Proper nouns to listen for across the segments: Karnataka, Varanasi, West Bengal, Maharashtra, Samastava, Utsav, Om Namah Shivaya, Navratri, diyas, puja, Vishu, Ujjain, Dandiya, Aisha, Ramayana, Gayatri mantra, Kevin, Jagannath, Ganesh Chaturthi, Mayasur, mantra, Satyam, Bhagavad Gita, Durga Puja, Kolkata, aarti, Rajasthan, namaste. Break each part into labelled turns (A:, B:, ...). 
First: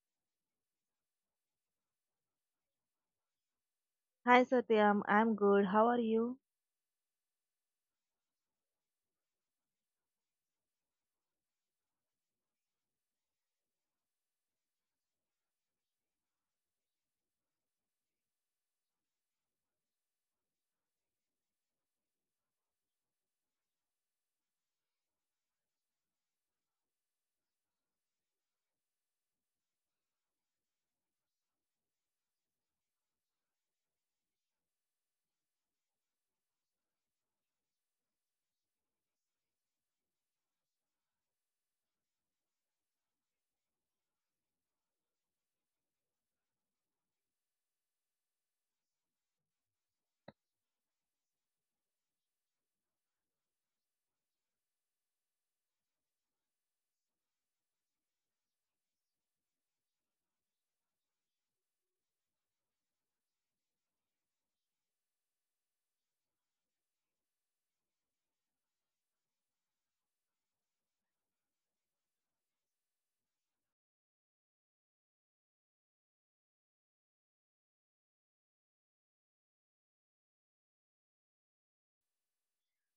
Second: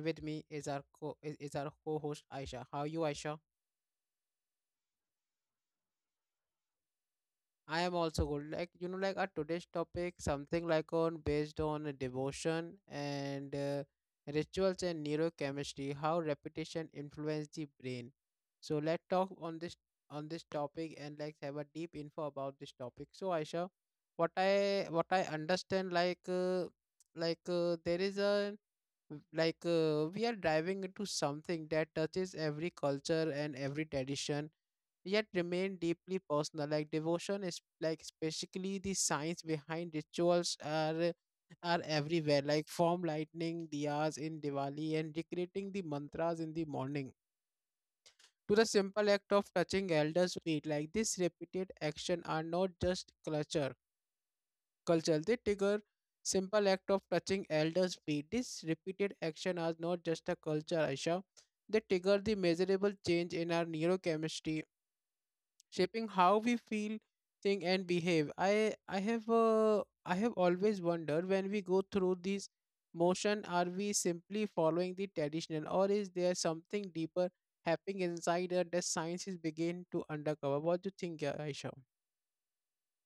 A: with me is our co-host Aisha. How are you, Aisha?
B: Hi Satyam, I'm good. How are you?
A: I am also good. Our today's topic something on based on devotion and rituals and neurochemistry, how repetition influence the brain. So let's talk on this topic and have a deep info about this topic. So Aisha, what I understand there is a w- like we are diving into something that touches every culture and every tradition, yet remain deeply personal. Like devotion is like basically the science behind rituals are everywhere, like form lightning diyas in diwali and recreating the mantras in the morning, to the simple act of touching elders feet. Like this repeated action are not just culture. They trigger simple act of touching elders' feet. This repeated action are not just a culture, Aisha. They trigger the measurable change in our neurochemistry, shaping how we feel, think, and behave. I have always wondered when we go through these motion, are we simply following the traditional, or is there something deeper happening inside us that science is beginning to uncover? What do you think, Aisha?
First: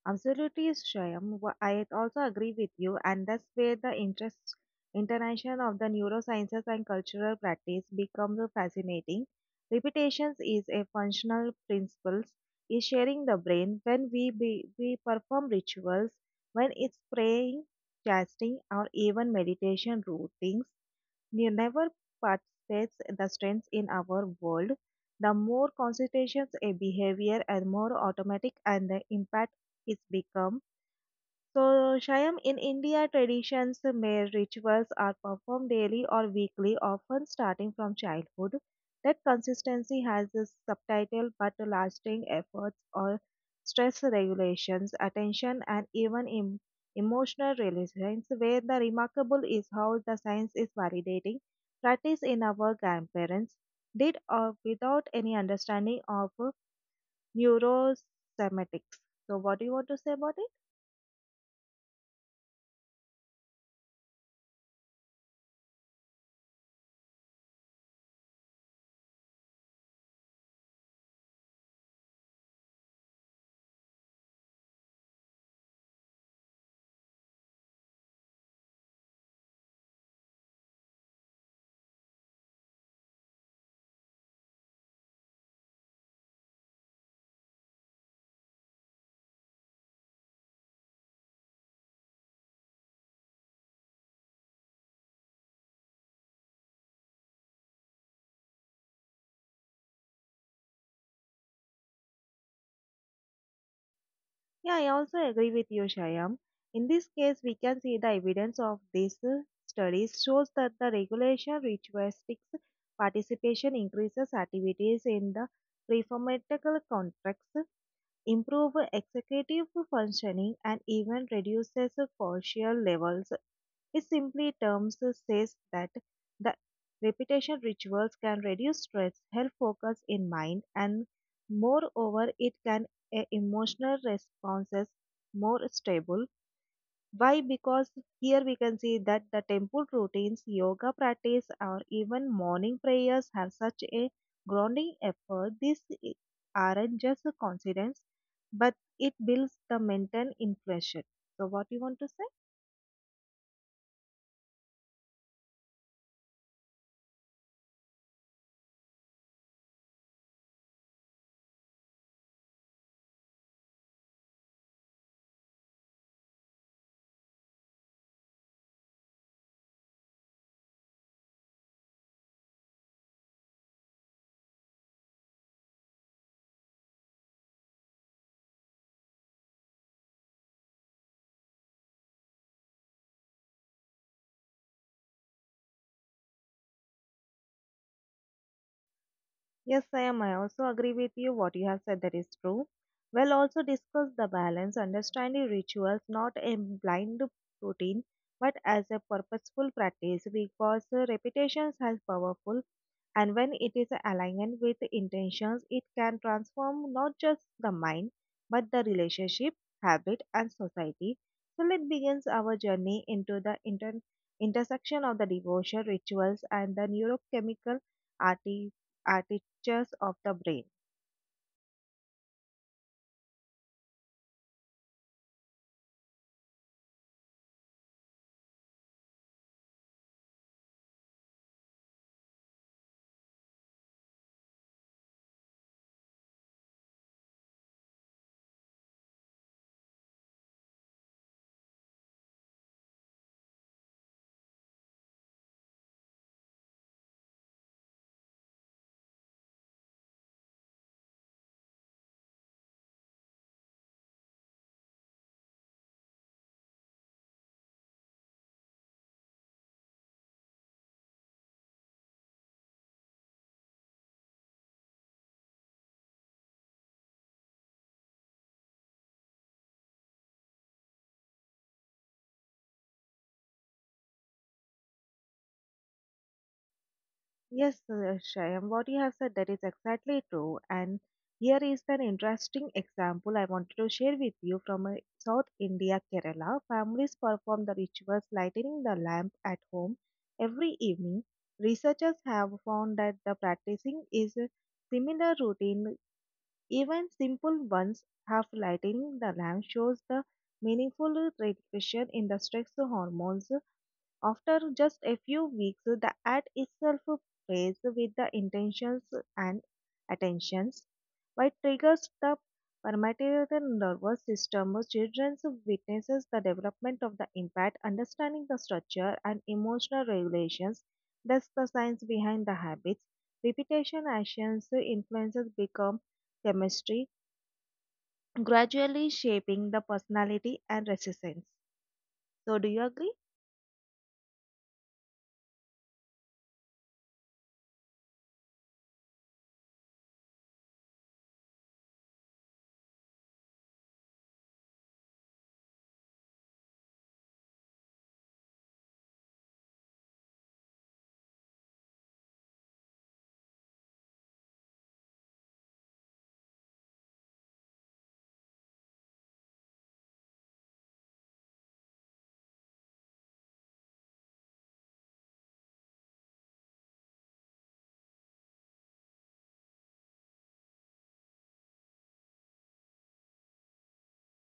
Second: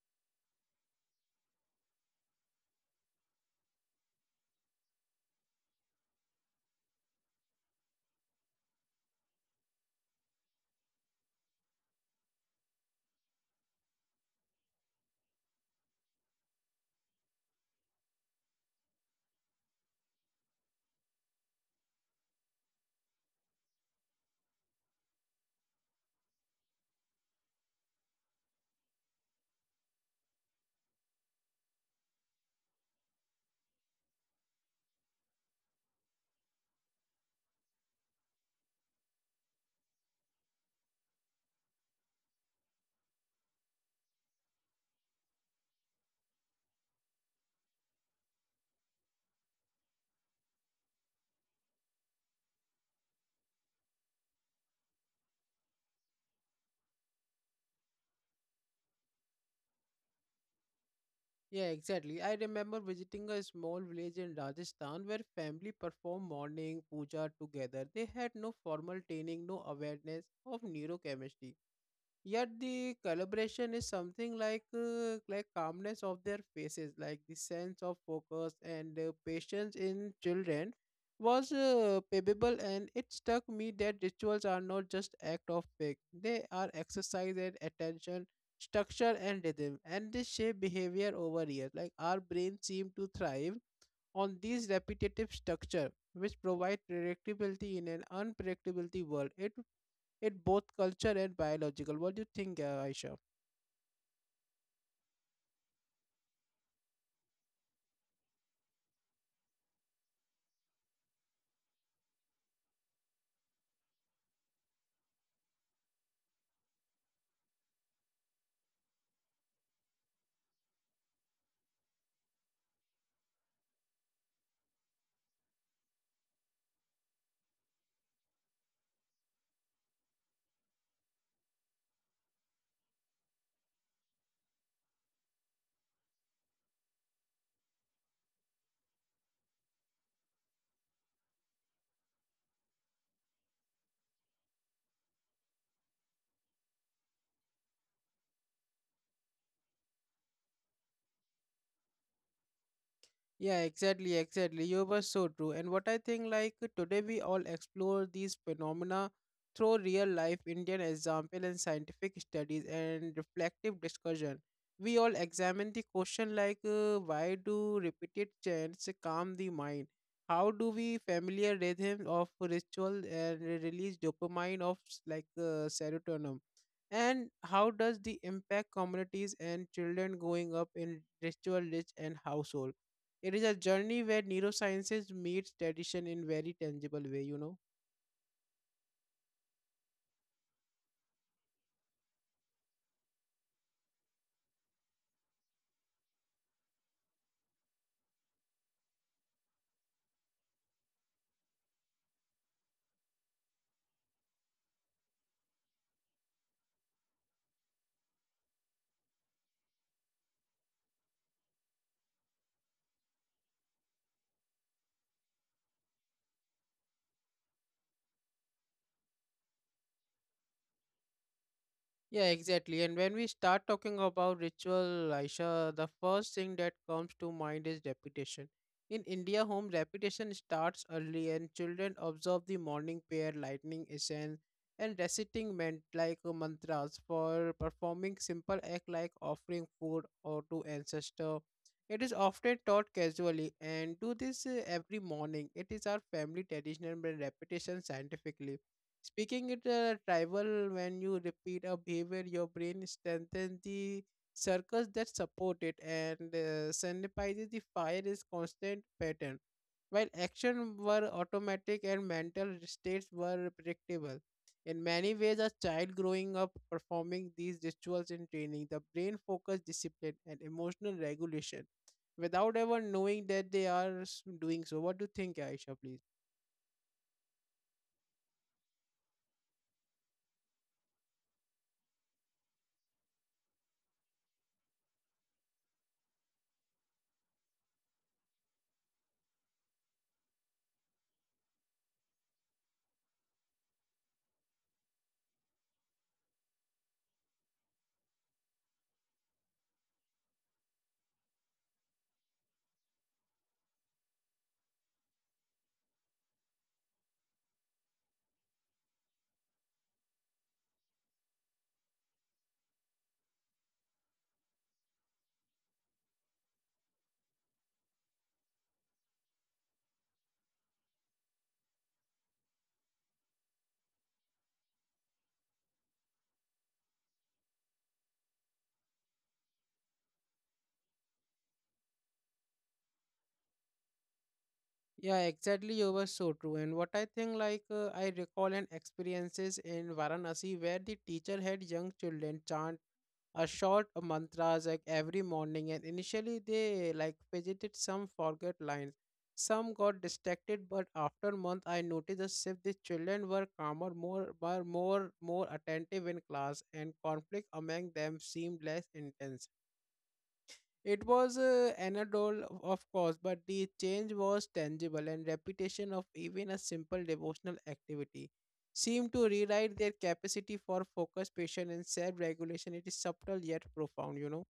B: Absolutely, Shyam. I also agree with you, and that's where the interest internation of the neurosciences and cultural practice becomes fascinating. Repetitions is a functional principle, is sharing the brain when we perform rituals, when it's praying, fasting, or even meditation routines. The never participates the strengths in our world. The more concentrations a behavior and more automatic and the impact is become so, Shyam, in India, traditions, marriage rituals are performed daily or weekly, often starting from childhood. That consistency has a subtitle but lasting efforts or stress regulations, attention, and even emotional resilience. Where the remarkable is how the science is validating practice in our grandparents did without any understanding of neurosemiatics. So, what do you want to say about it?
A: Yeah, exactly. I remember visiting a small village in Rajasthan where family performed morning puja together. They had no formal training, no awareness of neurochemistry. Yet the calibration is something like calmness of their faces, like the sense of focus and patience in children was palpable, and it struck me that rituals are not just act of faith; they are exercise and attention, structure and rhythm, and this shape behavior over years. Like our brain seem to thrive on these repetitive structure, which provide predictability in an unpredictability world. It in both culture and biological. What do you think, Aisha?
B: Yeah, I also agree with you, Shyam. In this case, we can see the evidence of these studies shows that the regulation ritualistic participation increases activities in the reformatical context, improve executive functioning, and even reduces cortisol levels it simply terms says that the repetition rituals can reduce stress, help focus in mind, and moreover, it can a emotional responses more stable. Why? Because here we can see that the temple routines, yoga practice, or even morning prayers have such a grounding effort. Aren't just a coincidence, but it builds the mental inflation. So, what you want to say?
A: Yeah, exactly. You were so true. And what I think, like, today we all explore these phenomena through real life Indian example and scientific studies and reflective discussion. We all examine the question like, why do repeated chants calm the mind? How do we familiar rhythms of ritual and release dopamine of serotonin? And how does the impact communities and children growing up in ritual rich and household? It is a journey where neurosciences meets tradition in very tangible way, you know.
B: Yes, I am. I also agree with you. What you have said that is true. We'll also discuss the balance, understanding rituals not a blind routine, but as a purposeful practice because repetitions are powerful, and when it is aligned with intentions, it can transform not just the mind but the relationship, habit, and society. So let begins our journey into the intersection of the devotion rituals and the neurochemical arti- architectures of the brain.
A: Yeah, exactly. And when we start talking about ritual, Aisha, the first thing that comes to mind is repetition. In India, home repetition starts early, and children observe the morning prayer, lightning essence, and reciting meant like mantras for performing simple act like offering food or to ancestor. It is often taught casually and do this every morning. It is our family tradition and repetition scientifically. Speaking it tribal, when you repeat a behavior, your brain strengthens the circles that support it and synthesizes the fire is constant pattern. While action were automatic and mental states were predictable. In many ways, a child growing up performing these rituals in training, the brain focus discipline and emotional regulation without ever knowing that they are doing so. What do you think, Aisha, please?
B: Yes, Shyam, what you have said that is exactly true. And here is an interesting example I wanted to share with you from South India, Kerala. Families perform the rituals lighting the lamp at home every evening. Researchers have found that the practicing is a similar routine, even simple ones. Half lighting the lamp shows the meaningful reduction in the stress hormones after just a few weeks, the ad itself plays with the intentions and attentions, which triggers the permeated nervous system. Children witnesses the development of the impact, understanding the structure and emotional regulations. That's the science behind the habits. Repetition actions influences become chemistry, gradually shaping the personality and resistance. So, do you agree?
A: Yeah, exactly. You were so true. And what I think, like, I recall an experiences in Varanasi where the teacher had young children chant a short mantras like every morning, and initially they like fidgeted, some forgot lines, some got distracted. But after month, I noticed a shift. The children were calmer, more attentive in class, and conflict among them seemed less intense. It was anodal, of course, but the change was tangible, and repetition of even a simple devotional activity seemed to rewrite their capacity for focus, patience, and self-regulation. It is subtle yet profound, you know.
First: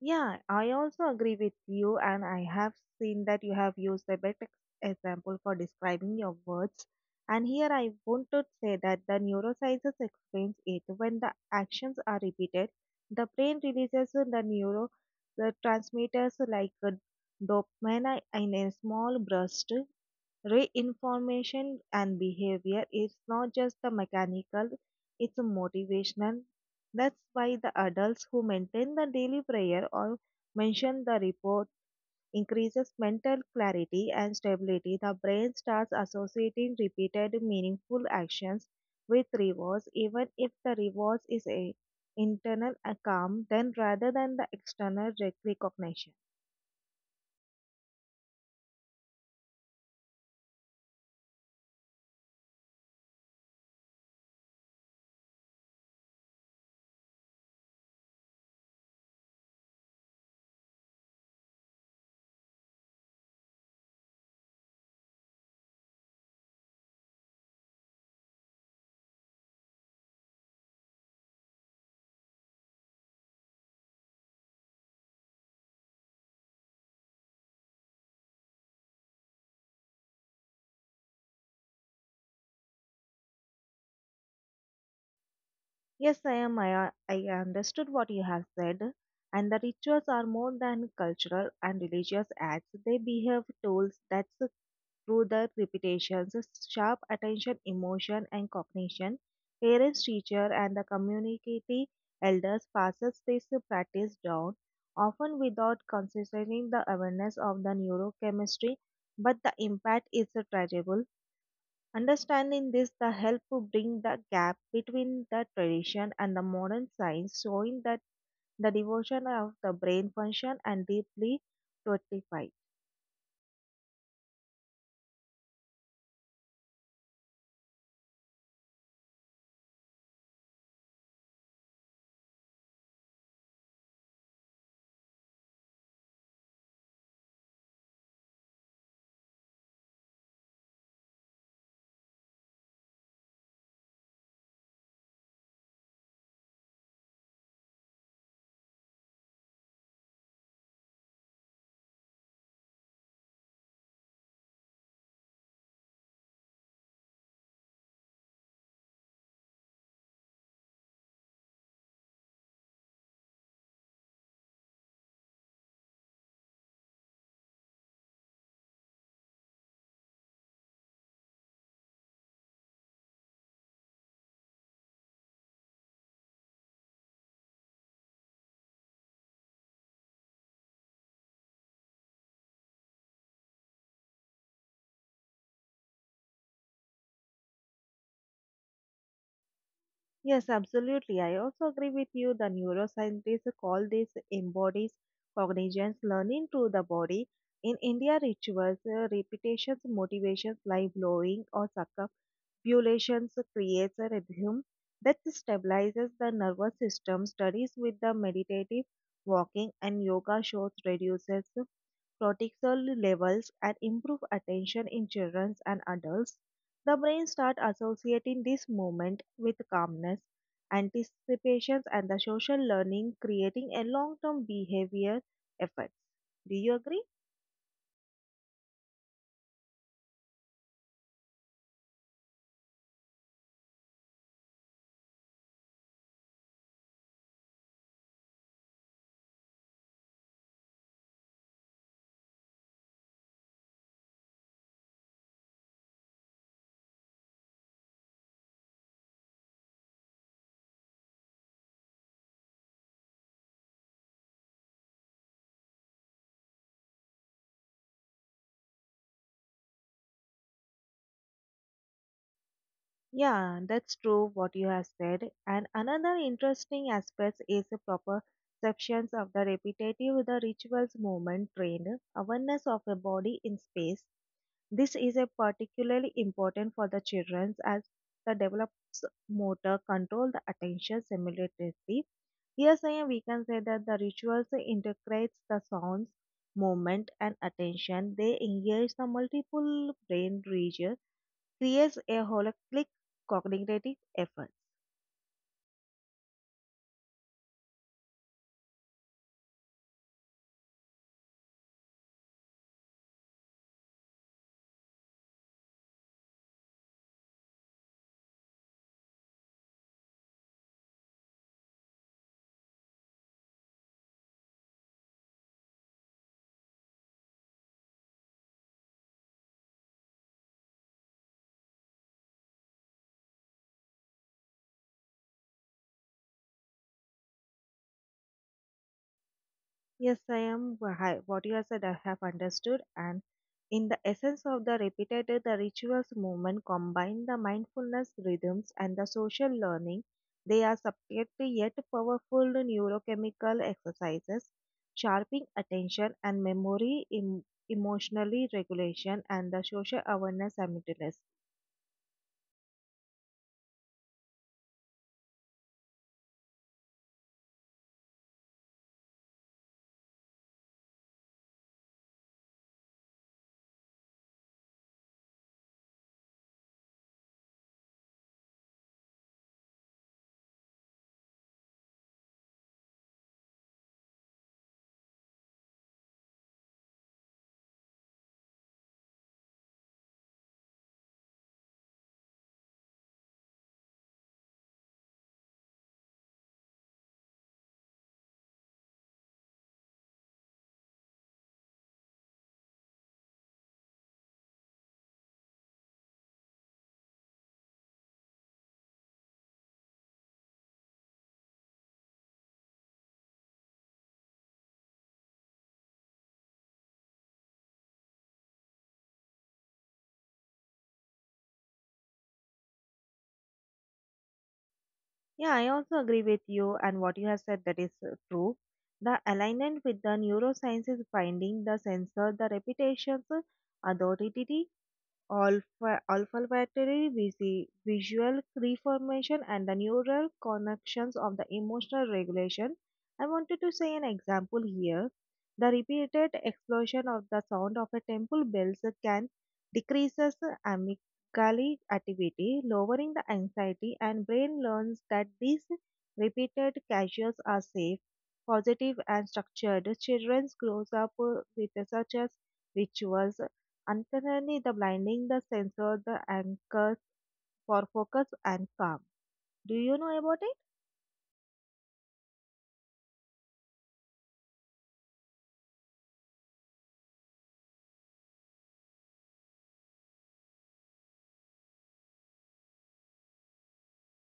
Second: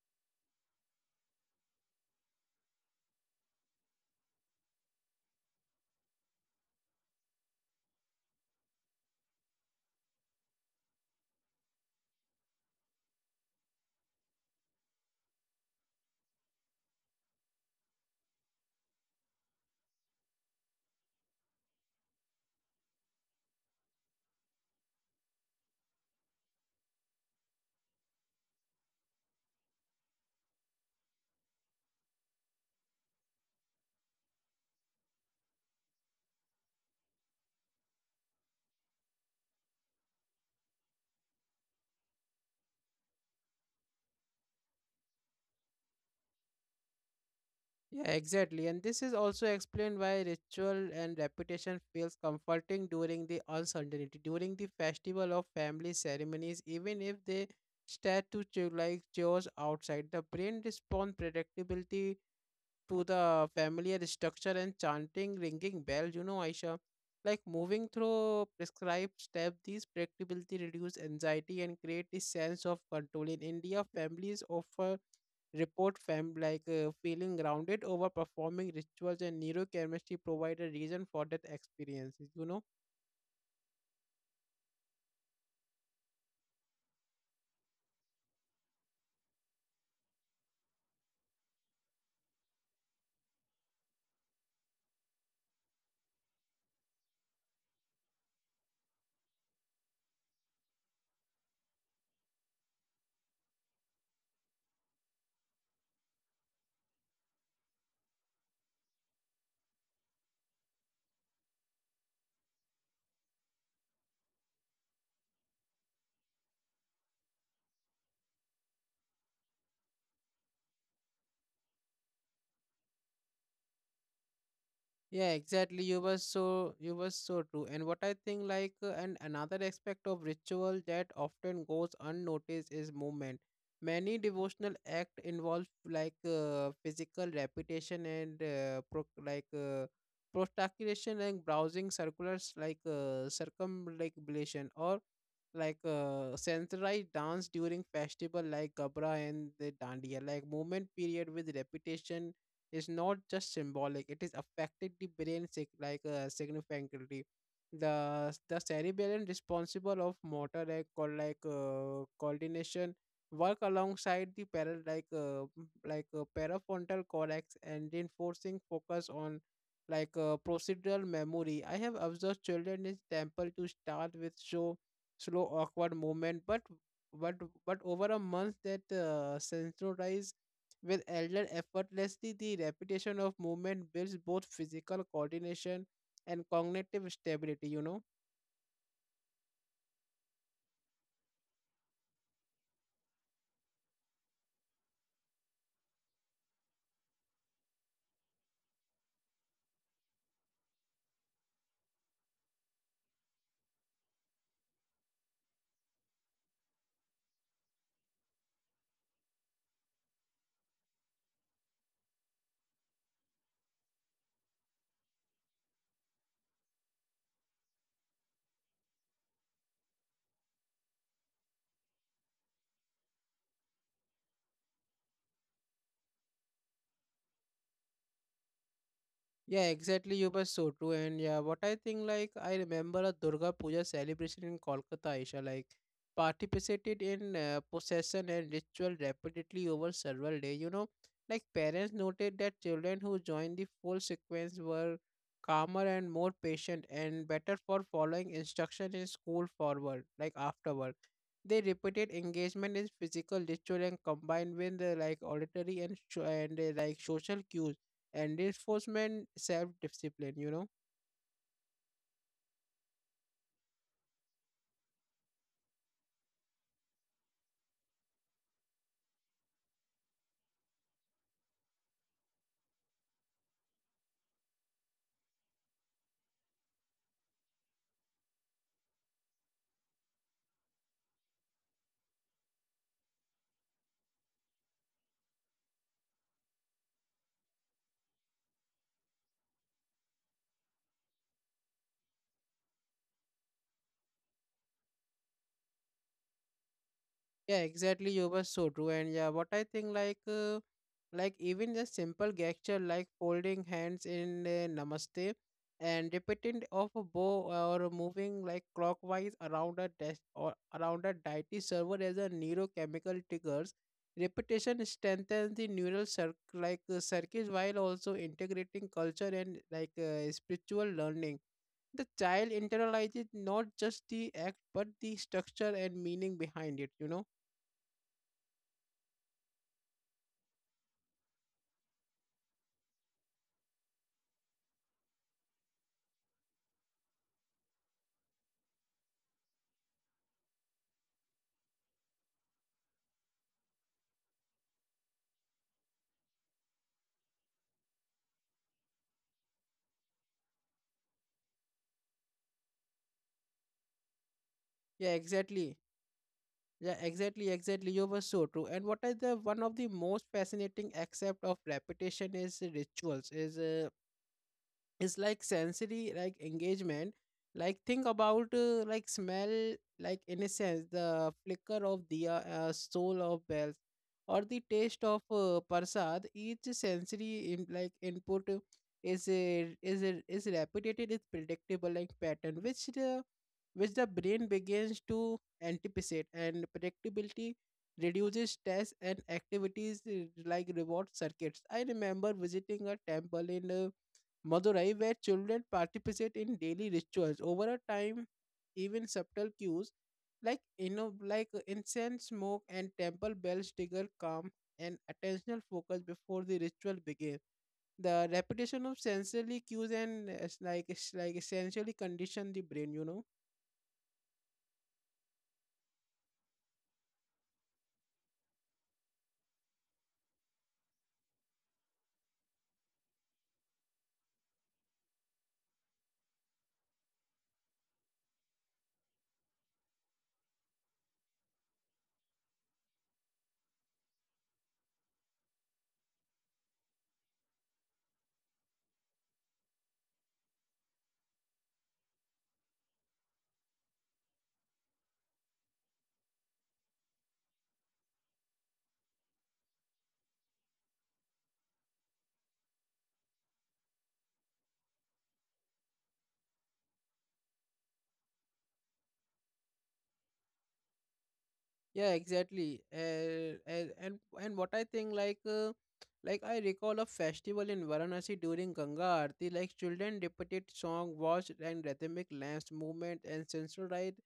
B: Yeah, I also agree with you, and I have seen that you have used a better example for describing your words. And here I want to say that the neurosciences explains it. When the actions are repeated, the brain releases the transmitters like dopamine in a small burst, reinformation, and behavior is not just the mechanical, it's a motivational. That's why the adults who maintain the daily prayer or mention the report increases mental clarity and stability. The brain starts associating repeated meaningful actions with rewards, even if the rewards is a internal calm, then rather than the external recognition.
A: Yeah, exactly. And this is also explained why ritual and repetition feels comforting during the uncertainty, during the festival of family ceremonies, even if they start to chew like chores outside. The brain responds predictability to the familiar structure and chanting ringing bells, you know, Aisha. Like moving through prescribed steps, these predictability reduce anxiety and create a sense of control. In India, families often report fam like feeling grounded over performing rituals, and neurochemistry provide a reason for that experience, you know.
B: Yes, I am. I understood what you have said. And the rituals are more than cultural and religious acts. They behave tools that through the repetitions, sharp attention, emotion, and cognition. Parents, teacher, and the community elders passes this practice down, often without considering the awareness of the neurochemistry. But the impact is tangible. Understanding this, the help to bring the gap between the tradition and the modern science, showing that the devotion of the brain function and deeply fortified.
A: Yeah, exactly. You were so true. And what I think, like, and another aspect of ritual that often goes unnoticed is movement. Many devotional act involve physical repetition and prostratation and browsing circulars circumambulation or centralized dance during festival like Gabra and the Dandiya. Like movement period with repetition is not just symbolic, it is affected the brain significantly. The cerebellum responsible of motor like called like coordination work alongside the paral like m- like parafrontal cortex and reinforcing focus on procedural memory. I have observed children in temple to start with show slow awkward movement, but but over a month that sensorize with Elder effortlessly, the repetition of movement builds both physical coordination and cognitive stability, you know.
B: Yes, absolutely. I also agree with you. The neuroscientists call this embodies cognition's learning through the body. In India, rituals, repetitions, motivations, like blowing or circumambulations creates a rhythm that stabilizes the nervous system. Studies with the meditative walking and yoga shows reduces cortisol levels and improve attention in children and adults. The brain starts associating this moment with calmness, anticipations, and the social learning, creating a long term behavior effects. Do you agree?
A: Yeah, exactly. You were so true. And yeah, what I think, like, I remember a Durga Puja celebration in Kolkata, Aisha, like, participated in procession and ritual repeatedly over several days. You know, like, parents noted that children who joined the full sequence were calmer and more patient and better for following instruction in school forward, like, afterward. They repeated engagement in physical ritual and combined with, like, auditory and, like, social cues and reinforcement self-discipline, you know.
B: Yeah, that's true what you have said. And another interesting aspect is the proper perceptions of the repetitive, the rituals movement trained awareness of a body in space. This is a particularly important for the children as the develops motor control the attention simultaneously. Here, saying we can say that the rituals integrates the sounds, movement, and attention. They engage the multiple brain regions creates a holistic cognitive efforts.
A: Yeah, exactly. You were so true. And yeah, what I think, like, even the simple gesture like folding hands in a namaste and repeating of a bow, or moving like clockwise around a desk or around a deity, server as a neurochemical triggers. Repetition strengthens the neural circuits, while also integrating culture and spiritual learning. The child internalizes not just the act but the structure and meaning behind it, you know.
B: Yes, I am. What you have said, I have understood. And in the essence of the repetitive, the rituals movement combine the mindfulness rhythms and the social learning. They are subject to yet powerful neurochemical exercises, sharpening attention and memory, emotionally regulation, and the social awareness simultaneously.
A: Yeah exactly yeah exactly exactly You were so true. And what is the one of the most fascinating aspect of repetition is rituals is it's like sensory like engagement. Like think about like smell, like innocence, the flicker of the soul of bells, or the taste of prasad. Each sensory in, like input is repeated, is predictable like pattern, which the brain begins to anticipate, and predictability reduces stress and activities like reward circuits. I remember visiting a temple in Madurai, where children participate in daily rituals over a time, even subtle cues like you know, incense smoke and temple bells trigger calm and attentional focus before the ritual begins. The repetition of sensory cues and essentially condition the brain, you know.
B: Yeah, I also agree with you, and what you have said that is true. The alignment with the neuroscience is finding the sensor, the reputations, authority, olfactory visual reformation, and the neural connections of the emotional regulation. I wanted to say an example here. The repeated explosion of the sound of a temple bells can decreases amygdala activity, lowering the anxiety, and brain learns that these repeated casuals are safe, positive, and structured. Children grows up with such as rituals unfairly, the blinding, the sensor, the anchors for focus and calm. Do you know about it?
A: Yeah, exactly. And what I think, like I recall a festival in varanasi during ganga aarti, like children repeated song watched and rhythmic lance movement and sensual ride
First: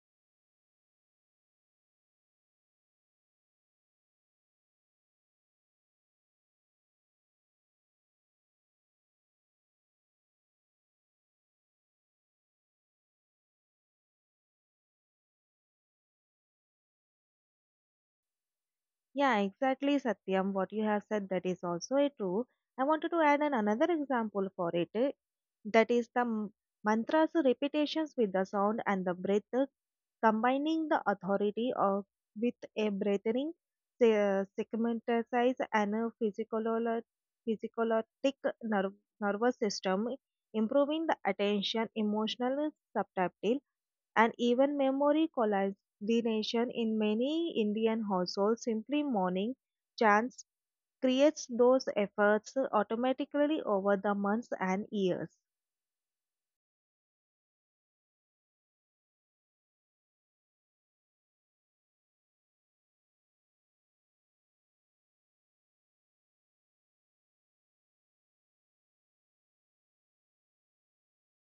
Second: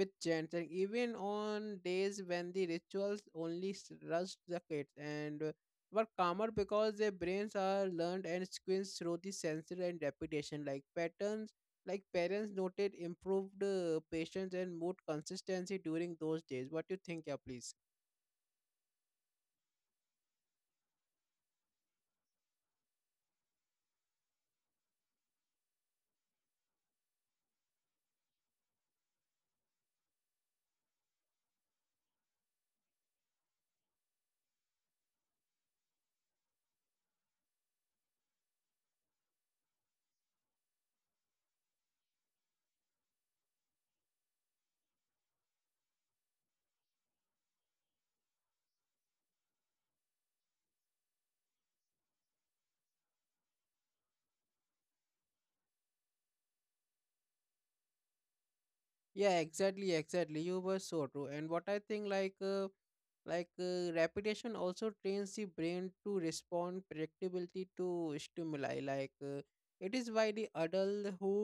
A: with chants, and even on days when the rituals rushed the kids and were calmer because their brains are learned and squints through the sensory and repetition like patterns. Like parents noted improved patience and mood consistency during those days. What do you think, yeah, please?
B: Yeah, exactly, Satyam. What you have said that is also a true. I wanted to add an another example for it. That is the mantras repetitions with the sound and the breath, combining the authority of with a breathing segmentize and a physical physiologic nerve, nervous system, improving the attention, emotional subtactile, and even memory the in many Indian households simply morning chants creates those efforts automatically over the months and years.
A: Yeah, exactly. You were so true. And what I think, repetition also trains the brain to respond predictability to stimuli. It is why the adult who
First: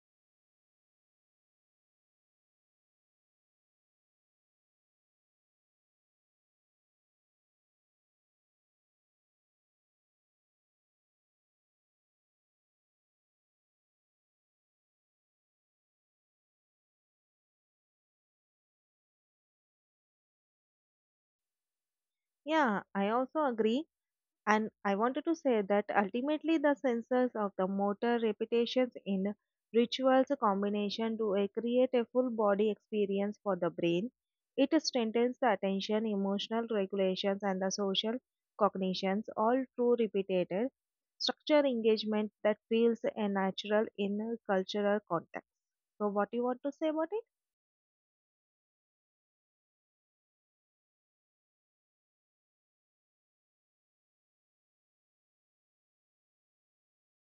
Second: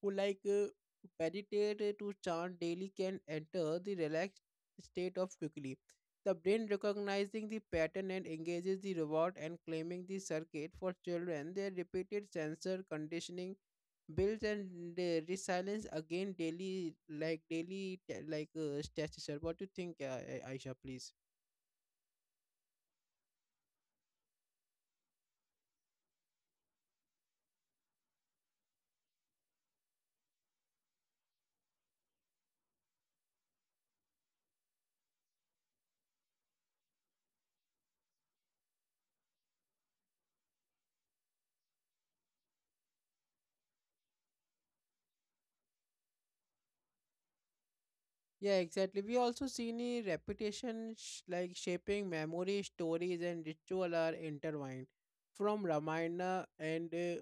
A: who like uh, meditate to chant daily can enter the relaxed state of quickly. The brain recognizing the pattern and engages the reward and claiming the circuit. For children, their repeated sensor conditioning builds and resilience again daily, like stature. What do you think, aisha, please?
B: Yeah, I also agree. And I wanted to say that ultimately the senses of the motor repetitions in rituals combination to a create a full body experience for the brain. It strengthens the attention, emotional regulations, and the social cognitions, all through repeated structure engagement that feels a natural in a cultural context. So, what do you want to say about it?
A: Yeah, exactly. We also seen a reputation shaping memory. Stories and ritual are intertwined from Ramayana and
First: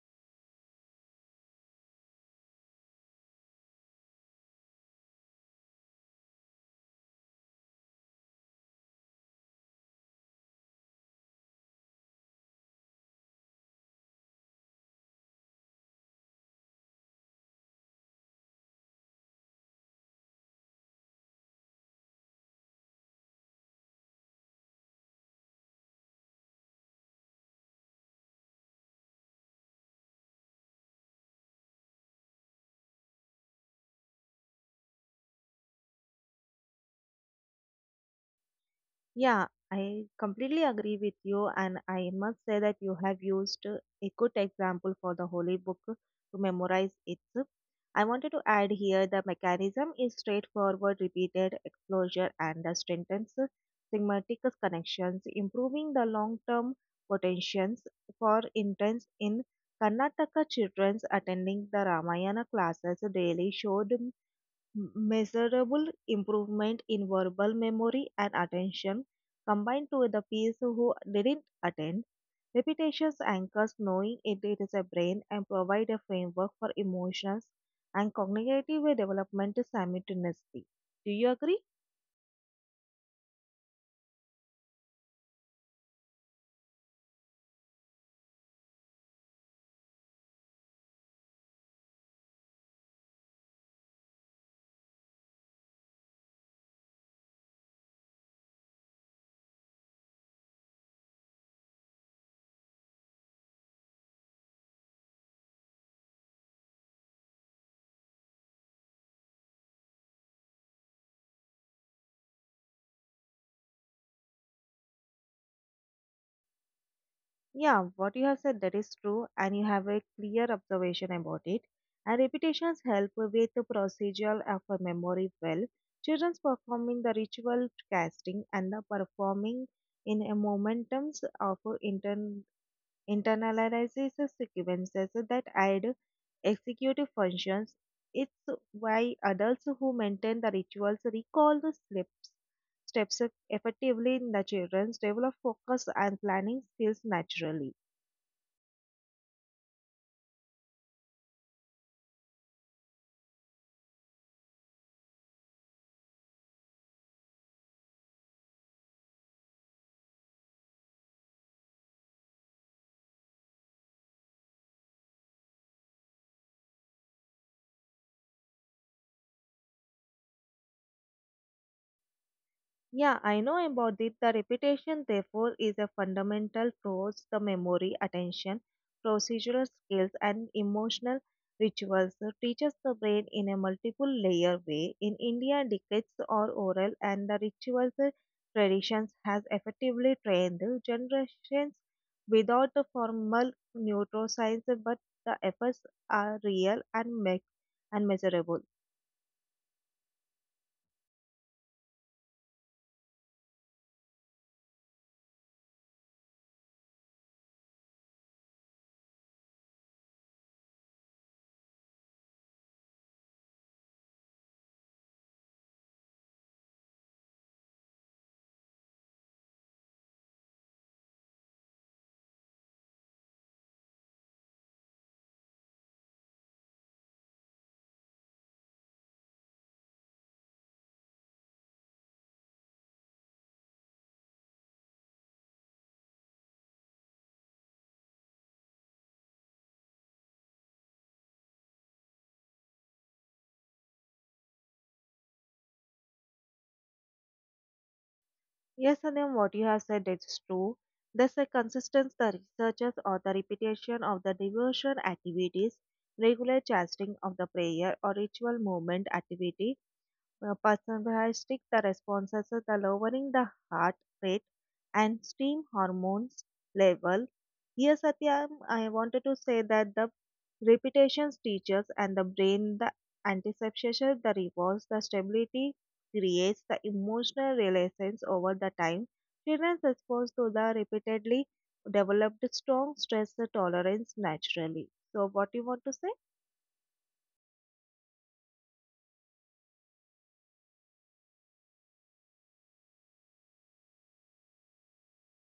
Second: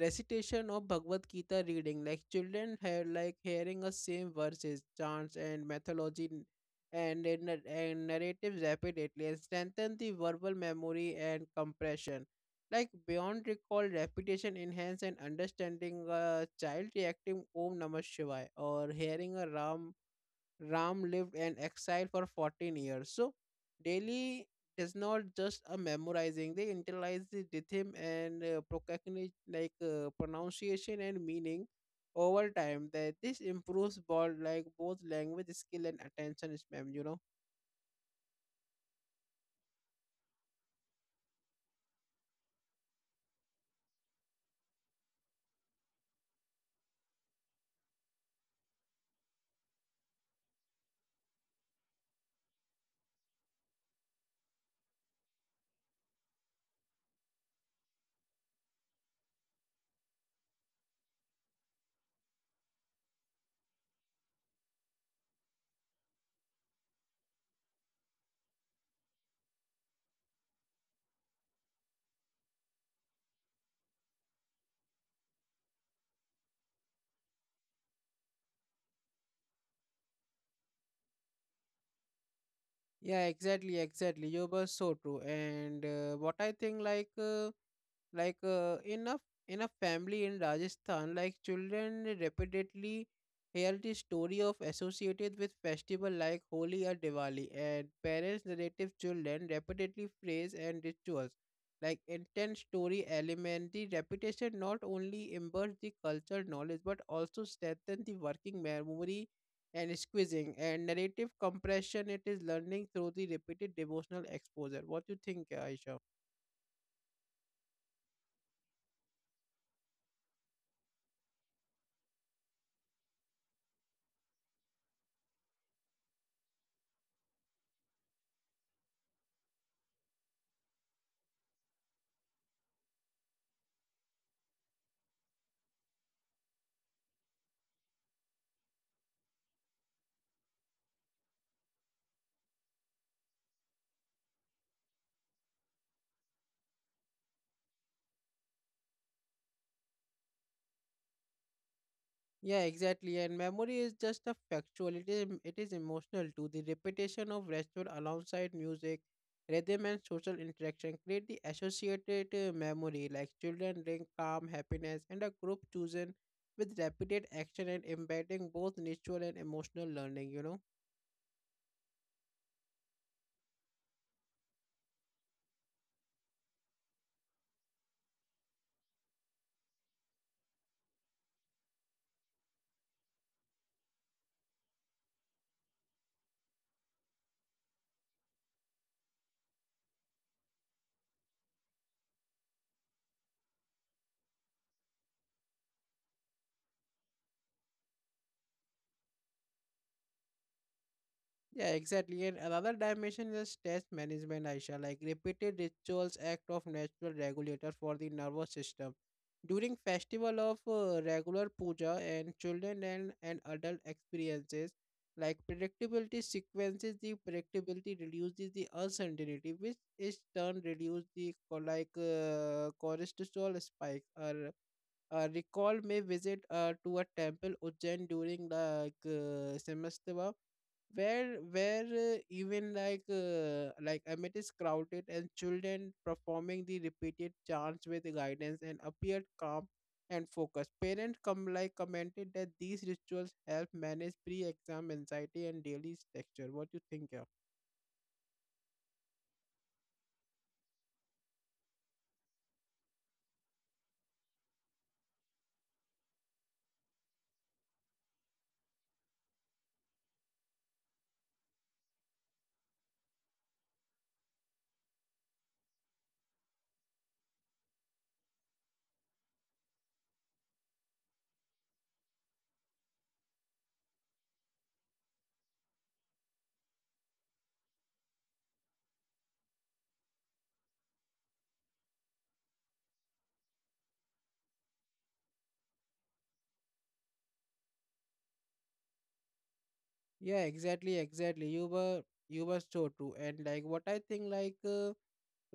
A: recitation of Bhagavad Gita reading. Like children have like hearing the same verses, chants, and mythology and narratives repeatedly and strengthen the verbal memory and compression. Like beyond recall, repetition enhance and understanding. A child reacting Om Namah Shivaya or hearing a Ram lived in exile for 14 years. So, Delhi is not just a memorizing, they internalize the rhythm and procrastinate like pronunciation and meaning over time. That this improves both language skill and attention span, you know.
B: Yeah, I completely agree with you, and I must say that you have used a good example for the holy book to memorize it. I wanted to add here the mechanism is straightforward, repeated exposure, and the strengthens semantic connections, improving the long term potentials for interest in Karnataka children attending the Ramayana classes daily showed measurable improvement in verbal memory and attention combined to the peers who didn't attend. Repetitions anchors knowing it is a brain and provide a framework for emotions and cognitive development simultaneously. Do you agree?
A: Yeah, exactly. You were so true. And what I think, like, like uh, in a in a family in Rajasthan, like children repeatedly hear the story of associated with festival like Holi or Diwali, and parents narrative children repeatedly phrase and rituals like intense story element. The repetition not only immerse the cultural knowledge but also strengthen the working memory and squeezing and narrative compression. It is learning through the repeated devotional exposure. What do you think, Aisha?
B: Yeah, what you have said that is true, and you have a clear observation about it. And repetitions help with the procedural of a memory well. Children performing the ritual casting and the performing in a momentums of intern internalizes the sequences that add executive functions. It's why adults who maintain the rituals recall the slips steps effectively in the children's develop focus and planning skills naturally.
A: Yeah, exactly. And memory is just a factual. It is emotional too. The repetition of restaurant alongside music, rhythm, and social interaction create the associated memory. Like children drink calm, happiness, and a group chosen with repeated action and embedding both natural and emotional learning. You know.
B: Yeah, I know about it. The repetition, therefore, is a fundamental force the memory, attention, procedural skills, and emotional rituals. So teaches the brain in a multiple layer way. In India, decades are oral, and the rituals traditions has effectively trained generations without a formal neuroscience, but the efforts are real and measurable.
A: Yeah, exactly. And another dimension is stress management, Aisha. Like repeated rituals act of natural regulator for the nervous system. During festival of regular puja and children and adult experiences, like predictability sequences, the predictability reduces the uncertainty, which is turn reduce the cortisol spike. Or recall my visit to a temple Ujjain during Samastava, where even like Amit is crowded and children performing the repeated chants with guidance and appeared calm and focused. Parents come like commented that these rituals help manage pre-exam anxiety and daily texture. What you think, yeah?
B: Yes, Satyam, what you have said is true. There's a consistency the researchers or the repetition of the devotion activities, regular chanting of the prayer or ritual movement activity, personalistic the responses, the lowering the heart rate and steam hormones level. Yes, Satyam, I wanted to say that the repetitions teaches and the brain the anticipation, the rewards, the stability creates the emotional relations over the time. Children's response to the repeatedly developed strong stress tolerance naturally. So what you want to say?
A: Yeah, exactly, exactly. You were so true. And like what I think, like. Uh,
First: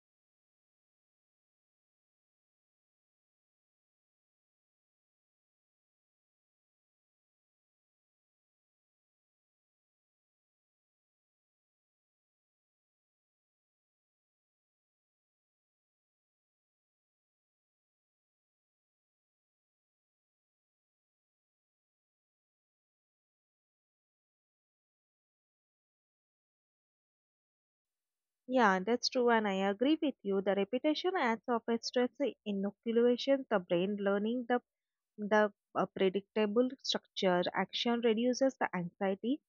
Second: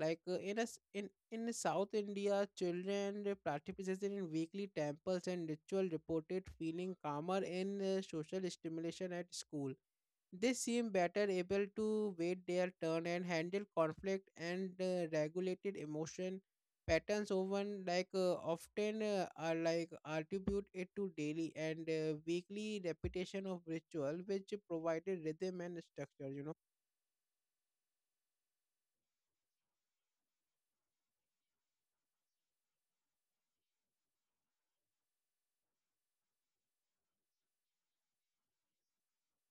A: Like uh, In us in South India, children participated in weekly temples and ritual reported feeling calmer in social stimulation at school. They seem better able to wait their turn and handle conflict and regulated emotion patterns often are like attribute it to daily and weekly repetition of ritual which provided rhythm and structure. You know.
B: Yeah, that's true, and I agree with you. The repetition adds of a stress inoculation, the brain learning the predictable structure. Action reduces the anxiety.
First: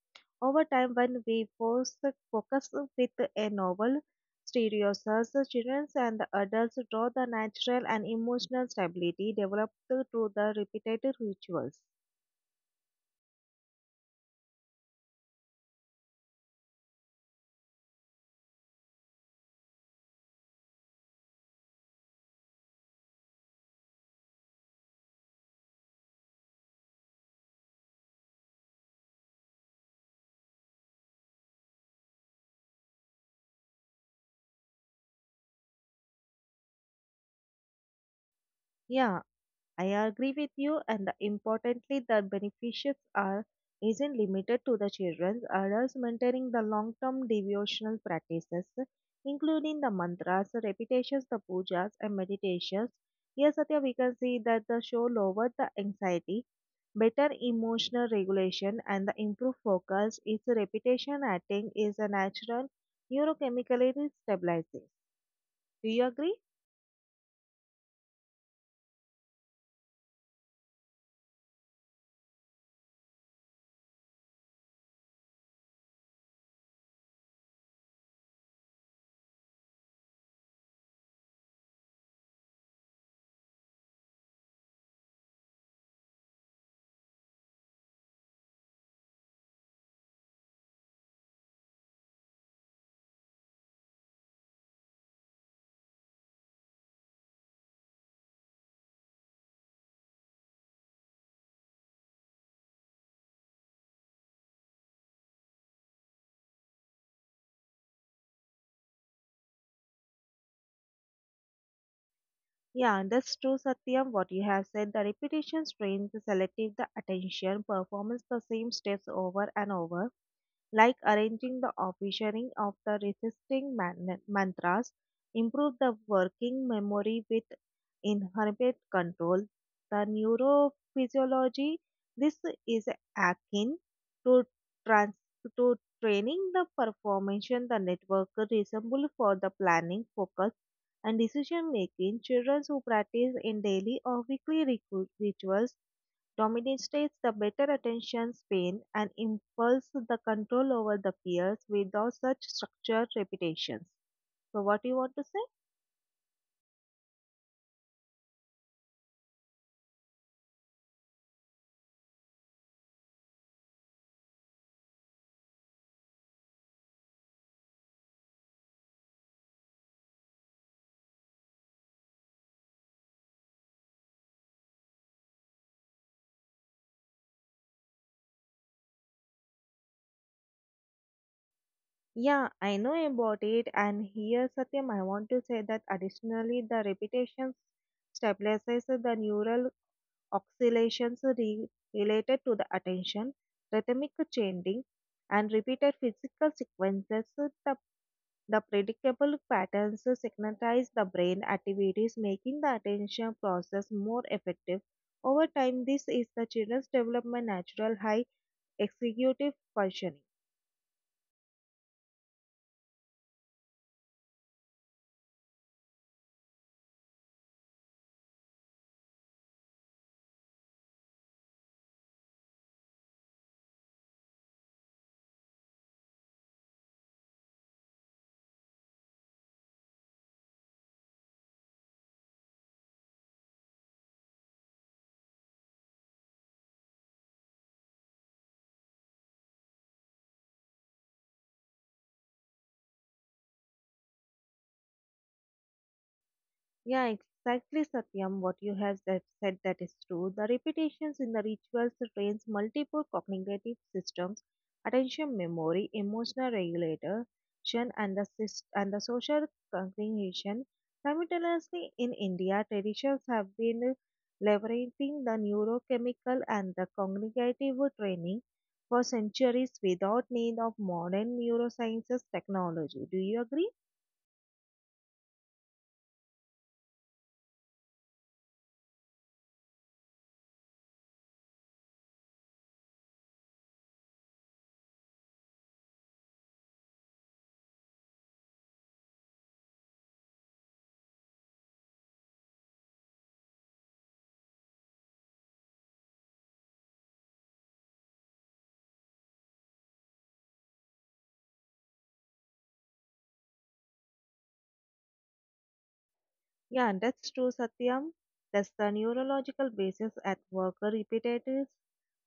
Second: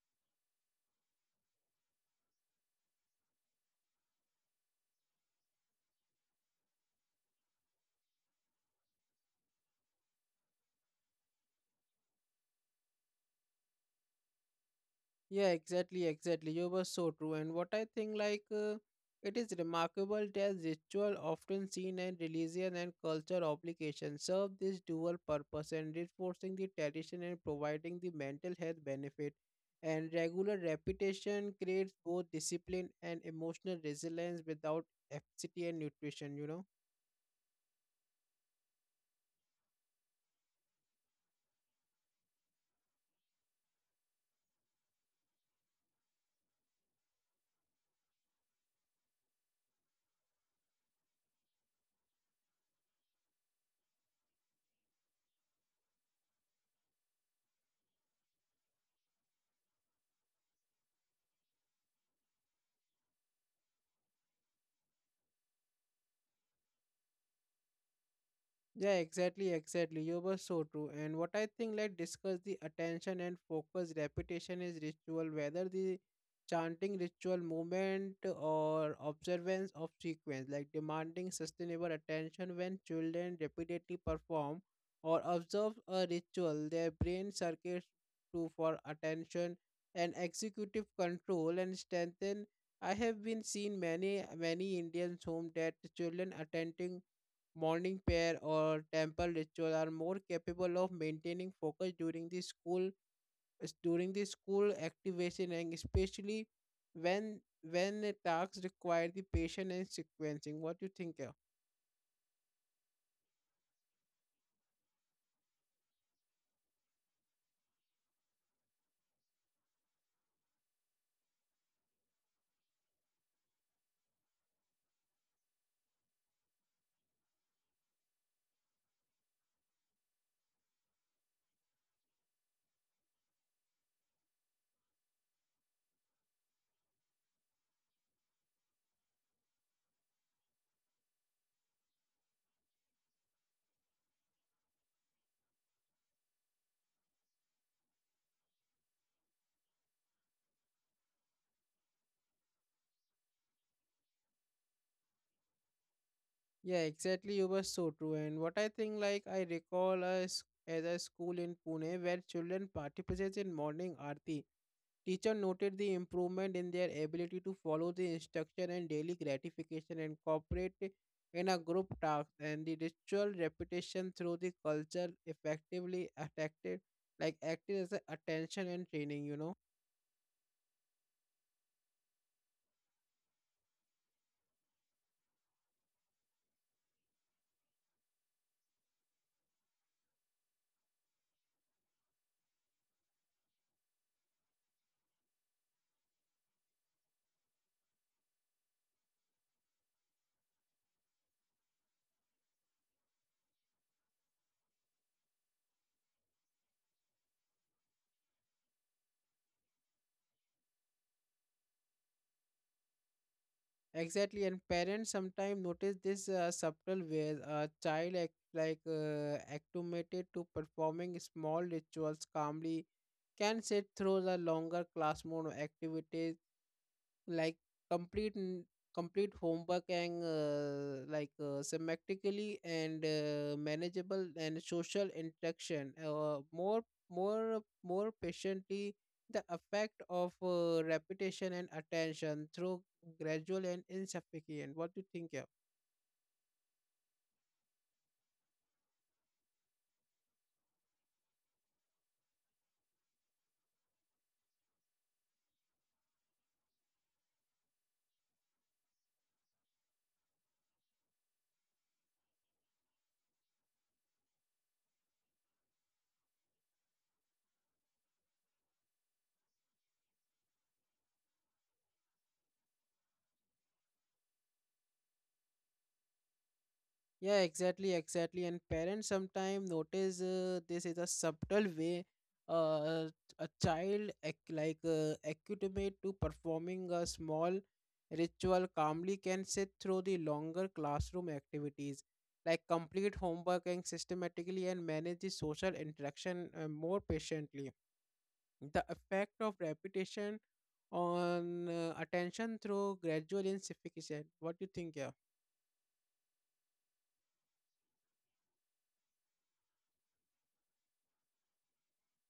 B: Over time, when we force focus with a novel stereosis, the children and the adults draw the natural and emotional stability developed through the repeated rituals.
A: Yeah, exactly, exactly. You were so true. And what I think, like, it is remarkable that ritual, often seen in religion and culture obligations, serve this dual purpose and reinforcing the tradition and providing the mental health benefit. And regular repetition creates both discipline and emotional resilience without apathy and nutrition, you know.
B: Yeah. I agree with you, and the, importantly, the benefits are isn't limited to the children. Adults maintaining the long-term devotional practices, including the mantras, repetitions, the pujas, and meditations. Here, Satya, we can see that the show lowered the anxiety, better emotional regulation, and the improved focus. Its repetition acting is a natural neurochemically stabilizing. Do you agree?
A: Yeah, exactly, exactly. You were so true. And what I think, like, discuss the attention and focus. Repetition is ritual, whether the chanting ritual movement or observance of sequence, like demanding sustainable attention when children repeatedly perform or observe a ritual, their brain circuits to for attention and executive control and strengthen. I have been seen many Indians home that children attending morning prayer or temple ritual are more capable of maintaining focus during the school activation and especially when when the tasks require the patient and sequencing. What do you think, yeah?
B: Yeah, and that's true, Satyam. What you have said, the repetition strains the selective the attention, performance the same steps over and over, like arranging the officiating of the resisting man- mantras, improve the working memory with inherent control. The neurophysiology, this is akin to trans to training the performance the network resemble for the planning focus and decision making, children who practice in daily or weekly ritu- rituals dominates the better attention span and impulse the control over the peers without such structured repetitions. So, what you want to say?
A: Yeah, exactly, you were so true. And what I think, like, I recall us as a school in Pune where children participated in morning aarti. Teacher noted the improvement in their ability to follow the instruction and daily gratification and cooperate in a group task and the ritual repetition through the culture effectively affected like acted as a attention and training. You know.
B: Yeah, I know about it, and here, Satyam, I want to say that additionally, the repetitions stabilizes the neural oscillations re- related to the attention, rhythmic chanting, and repeated physical sequences. The The predictable patterns synchronize the brain activities, making the attention process more effective. Over time, this is the children's development natural high executive functioning.
A: Exactly, and parents sometimes notice this subtle ways a child act, like acclimated to performing small rituals calmly can sit through the longer classroom activities, like complete n- complete homework and thematically and manageable and social interaction uh, more patiently. The effect of repetition and attention through gradual and insufficient. What do you think, yeah?
B: Yeah, exactly, Satyam. What you have said that is true. The repetitions in the rituals trains multiple cognitive systems, attention, memory, emotional regulation, and the sys- and the social cognition. Simultaneously, in India, traditions have been leveraging the neurochemical and the cognitive training for centuries without need of modern neurosciences technology. Do you agree?
A: Yeah, exactly, exactly. And parents sometimes notice this is a subtle way uh, a child accustomate to performing a small ritual calmly can sit through the longer classroom activities, like complete homework and systematically and manage the social interaction more patiently. The effect of repetition on attention through gradual intensification. What do you think, yeah?
B: Yeah, that's true, Satyam. That's the neurological basis at work. Repetitive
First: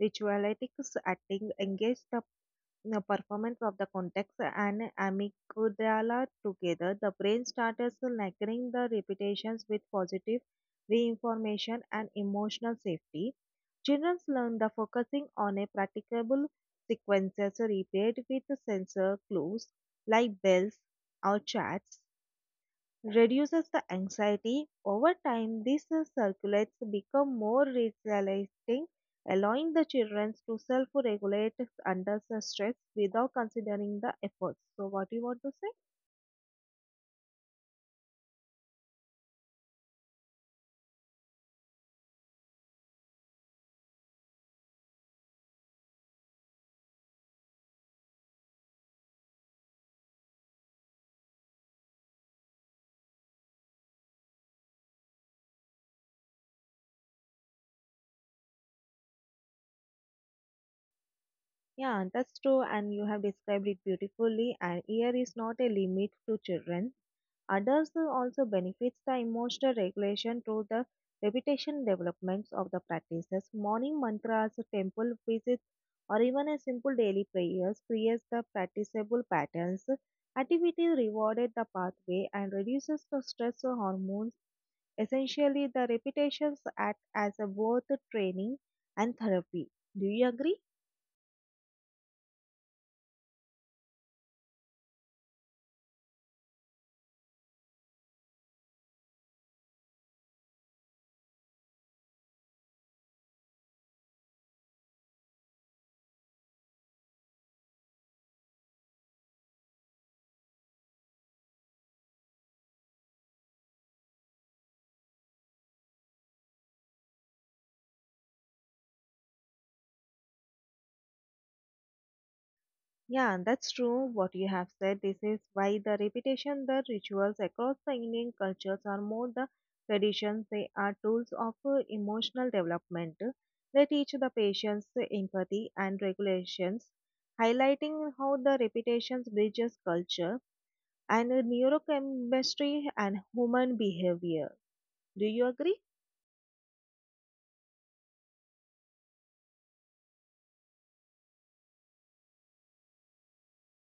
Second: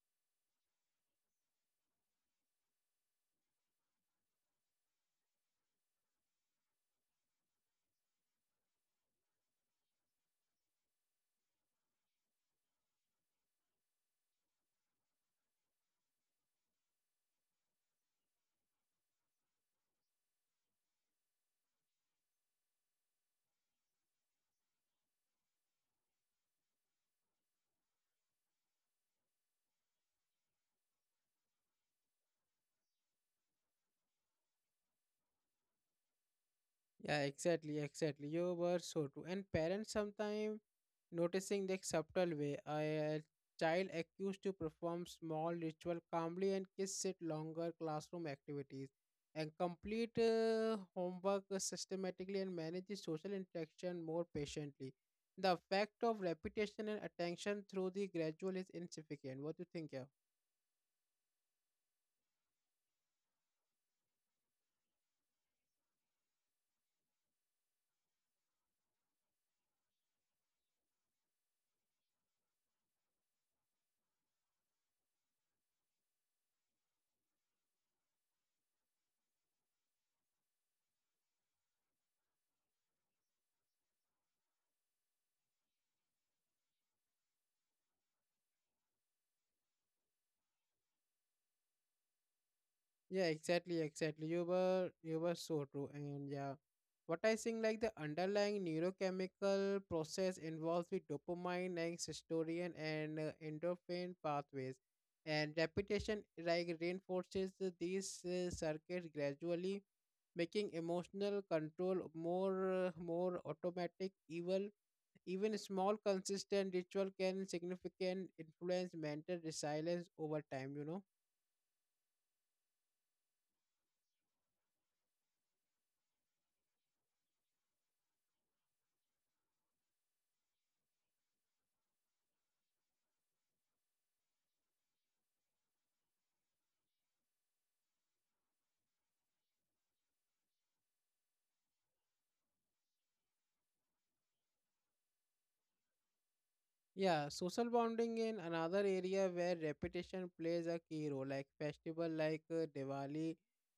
B: ritualistics acting engage the performance of the context and amygdala together. The brain starts linking the repetitions with positive reinformation and emotional safety. Children learn the focusing on a practicable sequences repeated with sensor clues like bells or chats reduces the anxiety. Over time, these circulates become more realistic, allowing the children to self regulate under the stress without considering the efforts. So, what do you want to say?
A: Yeah, exactly, exactly. You were so true. And parents sometimes noticing the subtle way a child accused to perform small ritual calmly and kids sit longer classroom activities and complete homework systematically and manage the social interaction more patiently. The effect of repetition and attention through the gradual is insignificant. What do you think, yeah?
B: Yeah, that's true, and you have described it beautifully. And here is not a limit to children. Adults also benefits the emotional regulation through the repetition developments of the practices. Morning mantras, temple visits, or even a simple daily prayers creates the practicable patterns. Activity rewarded the pathway and reduces the stress hormones. Essentially, the repetitions act as a both training and therapy. Do you agree?
A: Yeah, exactly, exactly. You were so true. And yeah, what I think like the underlying neurochemical process involves with dopamine like cysteine and endorphin pathways. And repetition like reinforces these circuits gradually, making emotional control more automatic. Even small consistent ritual can significant influence mental resilience over time. You know.
B: Yeah, that's true what you have said. This is why the repetition, the rituals across the Indian cultures are more the traditions. They are tools of emotional development. They teach the patience, empathy and regulations, highlighting how the repetition bridges culture and neurochemistry and human behavior. Do you agree?
A: Yeah, social bonding in another area where repetition plays a key role, like festival like Diwali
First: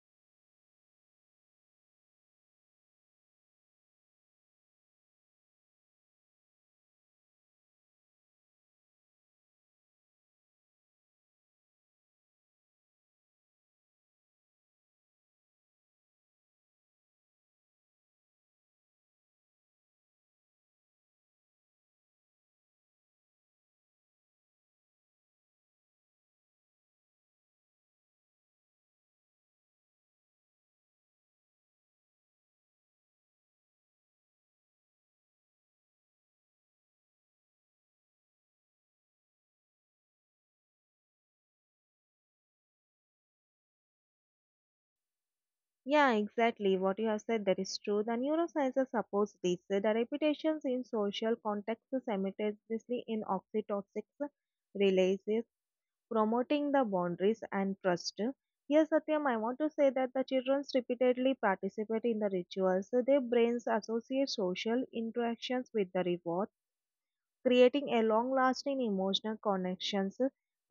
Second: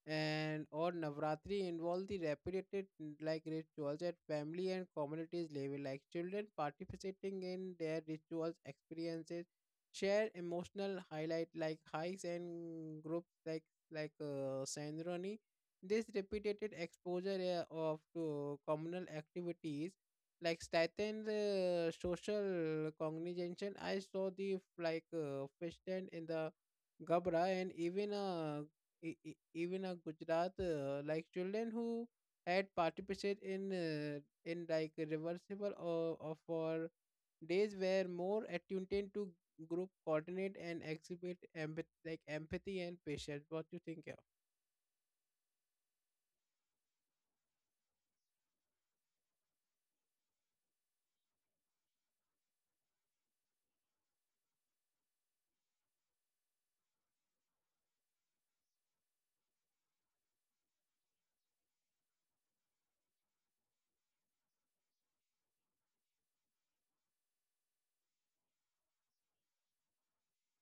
A: and or Navratri involve the repeated like rituals at family and communities level, like children participating in their rituals experiences, share emotional highlight like hikes and groups like Sanrani. This repeated exposure of to communal activities like Staten social cognition, I saw the fish tent in the Gabra and even even a Gujarat like children who had participated in like reversible or for days were more attuned to group coordinate and exhibit empathy and patience. What do you think, yeah?
B: Yeah, exactly. What you have said that is true. The neurosciences supports this. The repetitions in social contexts simultaneously in oxytocic releases, promoting the boundaries and trust. Yes, Satyam, I want to say that the children repeatedly participate in the rituals. Their brains associate social interactions with the reward, creating a long-lasting emotional connections.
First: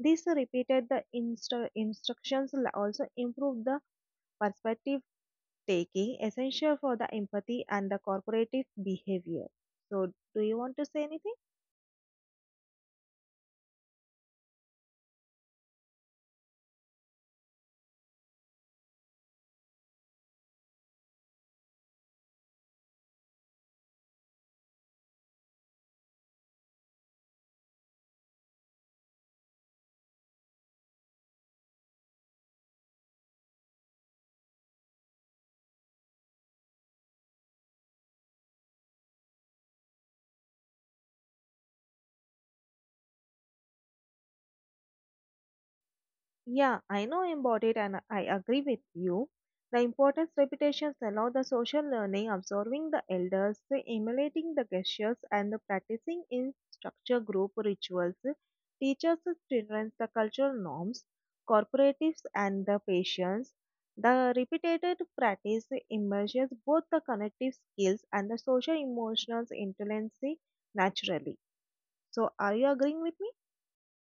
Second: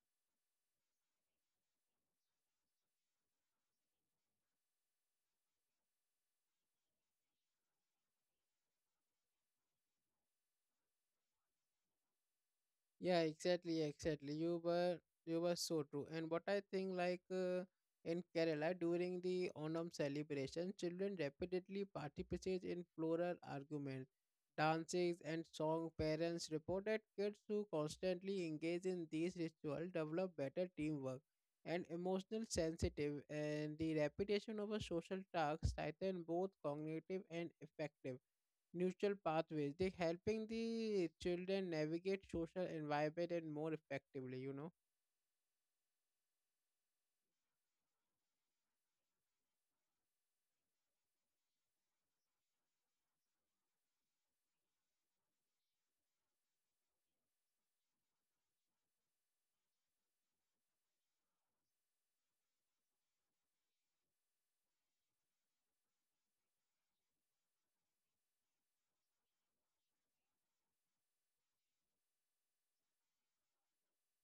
B: This repeated the instru- instructions also improve the perspective taking essential for the empathy and the corporative behavior. So, do you want to say anything?
A: Yeah, exactly, exactly. You were so true. And what I think, like in Kerala during the Onam celebration, children repeatedly participate in plural arguments, dances, and song. Parents reported kids who constantly engage in these rituals develop better teamwork and emotional sensitive. And the repetition of a social task strengthen both cognitive and effective neutral pathways. They're helping the children navigate social environment and more effectively, you know.
B: Yeah, I know about it and I agree with you. The importance repetitions allow the social learning, observing the elders, emulating the gestures, and the practicing in structure group rituals teaches the children the cultural norms, cooperatives, and the patience. The repeated practice emerges both the cognitive skills and the social emotional intelligence naturally. So, are you agreeing with me?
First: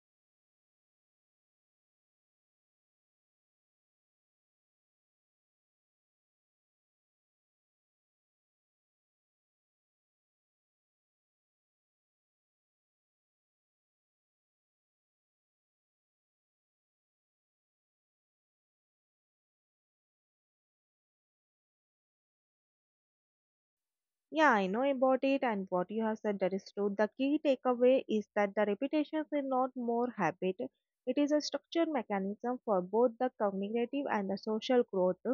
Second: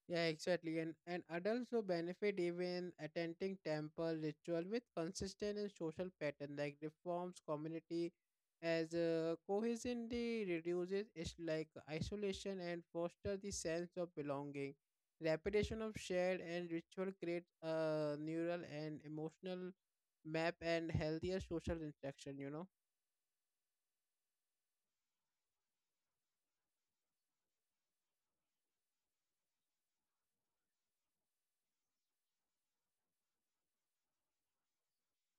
A: Yeah, exactly. And adults will benefit even attending temple ritual with consistent and social pattern like reforms community as cohesion they reduces is like isolation and foster the sense of belonging. Repetition of shared and ritual creates a neural and emotional map and healthier social interaction, you know.
B: Yeah, I know about it, and what you have said that is true. The key takeaway is that the repetitions is not more habit; it is a structured mechanism for both the cognitive and the social growth.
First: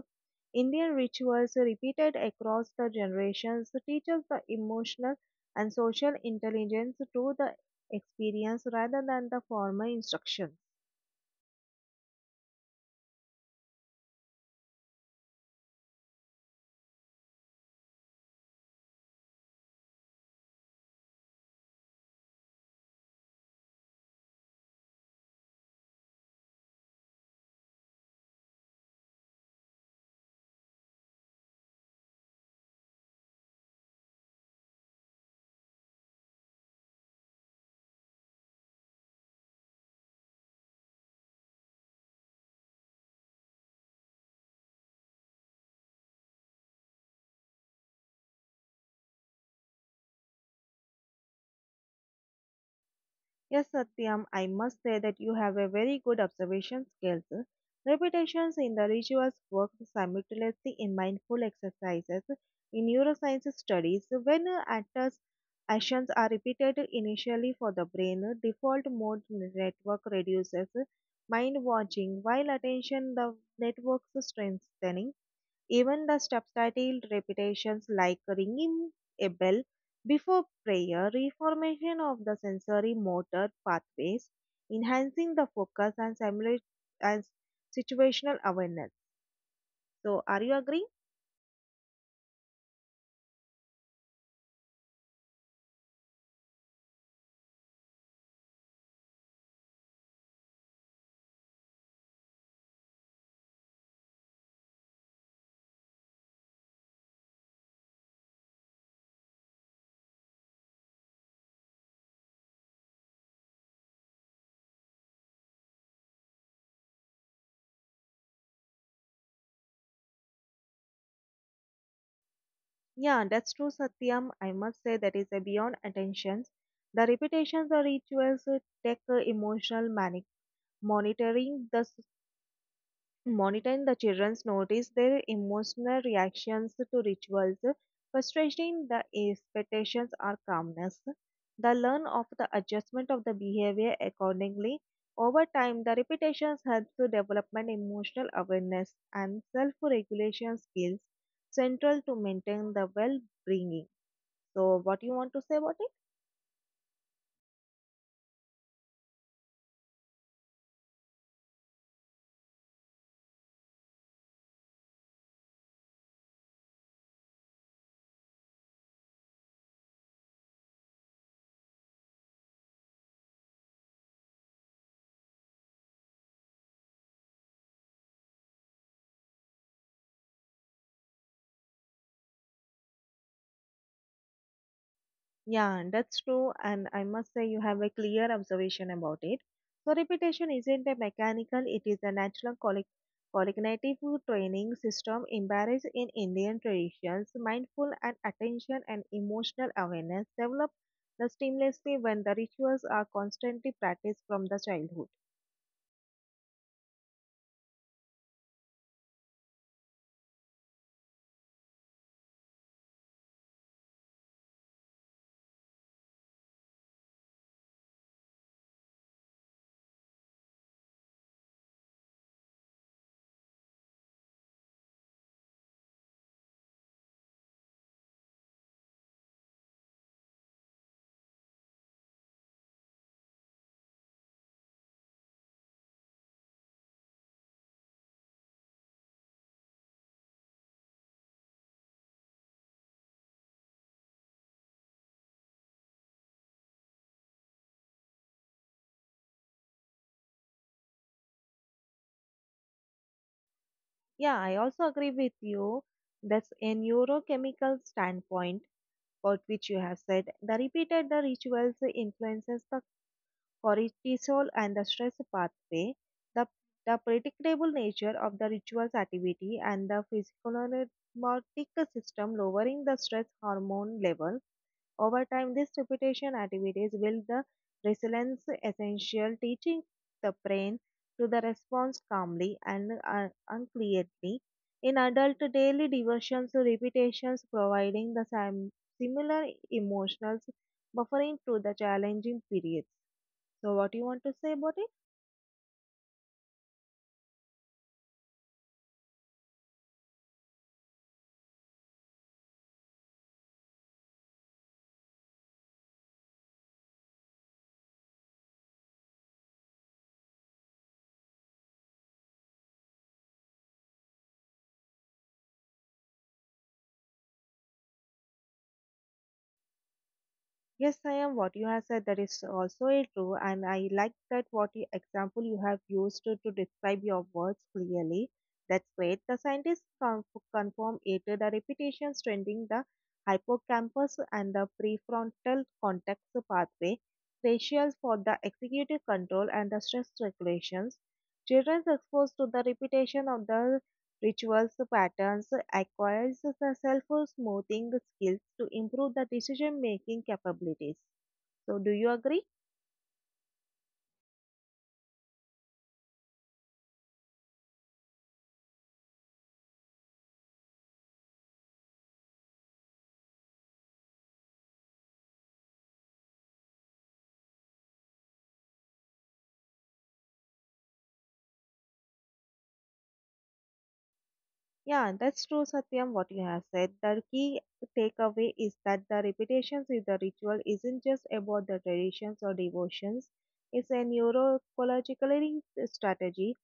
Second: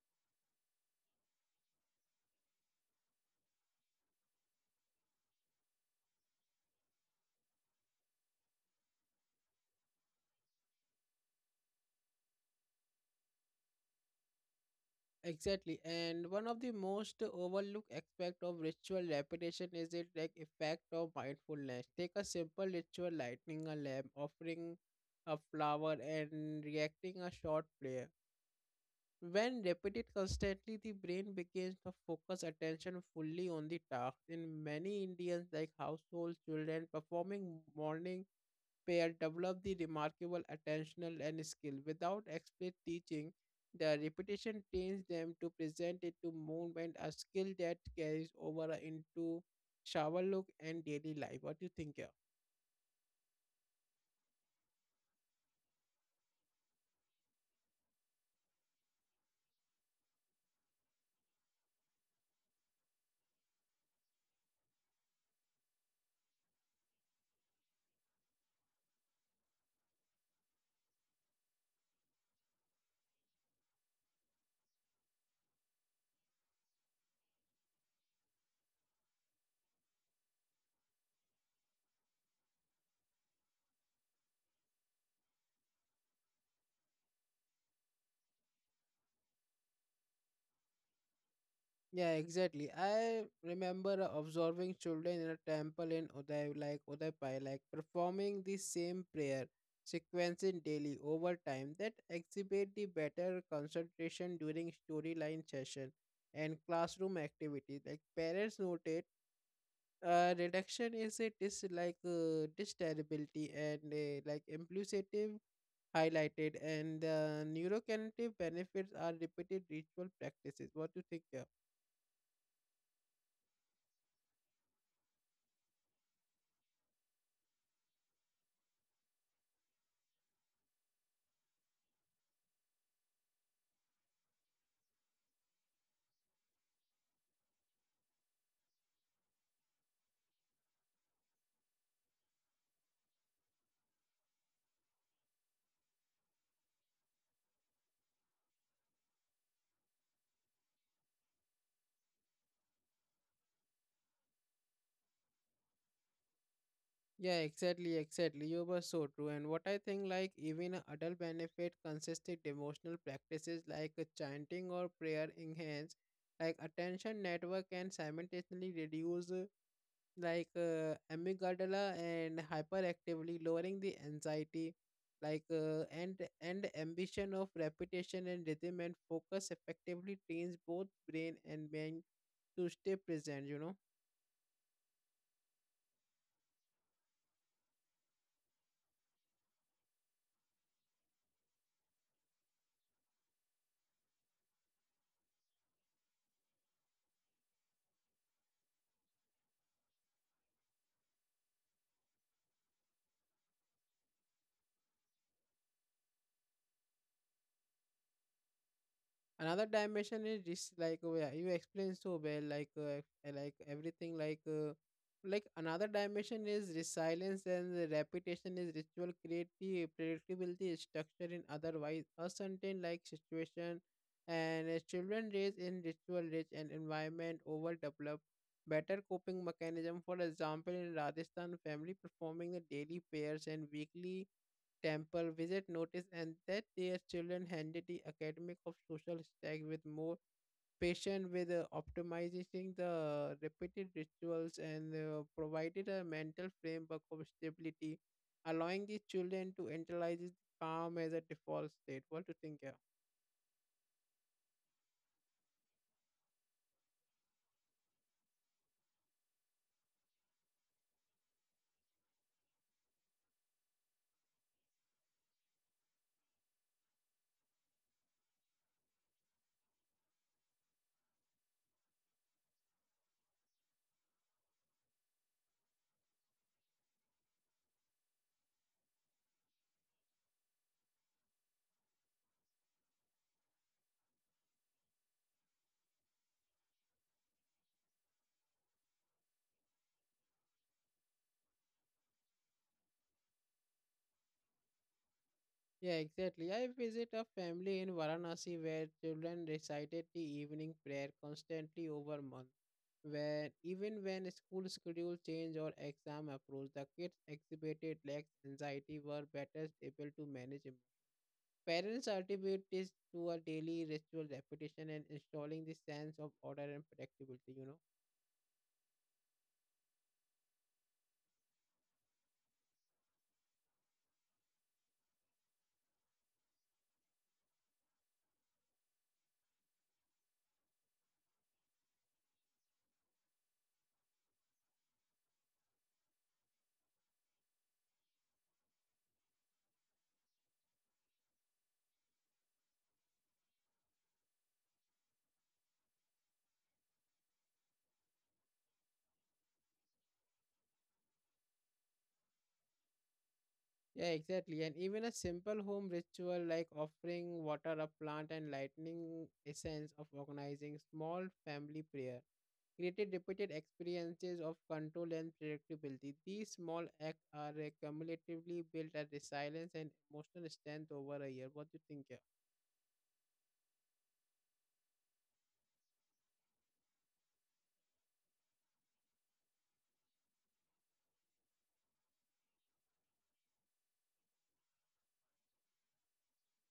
B: Indian rituals repeated across the generations teaches the emotional and social intelligence through the experience rather than the formal instruction.
A: Exactly, and one of the most overlooked aspect of ritual repetition is it like effect of mindfulness. Take a simple ritual, lighting a lamp, offering a flower, and reacting a short prayer. When repeated constantly, the brain begins to focus attention fully on the task. In many Indians, like household children, performing morning pair develop the remarkable attentional and skill without explicit teaching. The repetition trains them to present it to movement, a skill that carries over into shower look and daily life. What do you think, yeah?
B: Yes, Satyam, I must say that you have a very good observation skills. Repetitions in the rituals work simultaneously in mindful exercises. In neuroscience studies, when actors' actions are repeated initially for the brain, default mode network reduces mind watching, while attention the network's strengthening. Even the subtitled repetitions like ringing a bell before prayer, reformation of the sensory motor pathways, enhancing the focus and simulate and situational awareness. So, are you agreeing?
A: Yeah, exactly. I remember observing children in a temple in Uday, like Udaipur, like performing the same prayer sequence in daily over time that exhibit the better concentration during storyline session and classroom activity. Like parents noted, reduction is a dis like desirability and like impulsive highlighted, and neurocognitive benefits are repeated ritual practices. What do you think? Yeah.
B: Yeah, that's true, Satyam. I must say that is a beyond attentions. The repetitions or rituals take emotional manic monitoring the s- monitoring the children's notice their emotional reactions to rituals, frustrating the expectations or calmness. The learn of the adjustment of the behavior accordingly. Over time, the repetitions help to development emotional awareness and self-regulation skills central to maintain the well-being. So, what you want to say about it?
A: Yeah, exactly, exactly. You were so true. And what I think, like, even a adult benefit consistent devotional practices like chanting or prayer enhance, like, attention network and simultaneously reduce, amygdala and hyperactively lowering the anxiety, and ambition of repetition and rhythm and focus effectively trains both brain and mind to stay present, you know.
B: Yeah, that's true, and I must say you have a clear observation about it. So, repetition isn't a mechanical, it is a natural colli- cognitive training system embedded in Indian traditions. Mindful and attention and emotional awareness develop the seamlessly when the rituals are constantly practiced from the childhood.
A: Another dimension is this yeah, you explained so well like everything like like another dimension is resilience and the repetition is ritual creative predictability structure in otherwise uncertain like situation and children raised in ritual rich and environment overdevelop better coping mechanism. For example, in Rajasthan family performing the daily prayers and weekly temple visit notice and that their children handle the academic of social stack with more patient with optimizing the repeated rituals and provided a mental framework of stability allowing the children to internalize calm as a default state. What do you think, yeah?
B: Yeah, I also agree with you. That's a neurochemical standpoint, about which you have said. The repeated the rituals influences the cortisol and the stress pathway, the, the predictable nature of the ritual's activity, and the physiognomonic system lowering the stress hormone level. Over time, these repetition activities build the resilience essential, teaching the brain to the response calmly and unclearly. In adult daily diversions, to repetitions providing the sim- similar emotional buffering to the challenging periods. So, what do you want to say about it?
A: Yeah, exactly. I visit a family in Varanasi where children recited the evening prayer constantly over months. Where even when school schedule change or exam approach, the kids exhibited less anxiety were better able to manage emotion. Parents attribute this to a daily ritual repetition and installing the sense of order and predictability. You know.
B: Yes, I am. What you have said that is also a true, and I like that what you, example you have used to describe your words clearly. That's great. The scientists con- confirm it. The repetition strengthening the hippocampus and the prefrontal cortex pathway, crucial for the executive control and the stress regulations. Children exposed to the repetition of the Rituals patterns acquires the self-smoothing skills to improve the decision-making capabilities. So, do you agree?
A: Yeah, exactly. And even a simple home ritual like offering water a plant and lightning essence of organizing small family prayer created repeated experiences of control and predictability. These small acts are cumulatively built at resilience and emotional strength over a year. What do you think, yeah?
B: Yeah, that's true, Satyam, what you have said. The key takeaway is that the repetitions with the ritual isn't just about the traditions or devotions. It's a neuroecologically strategy.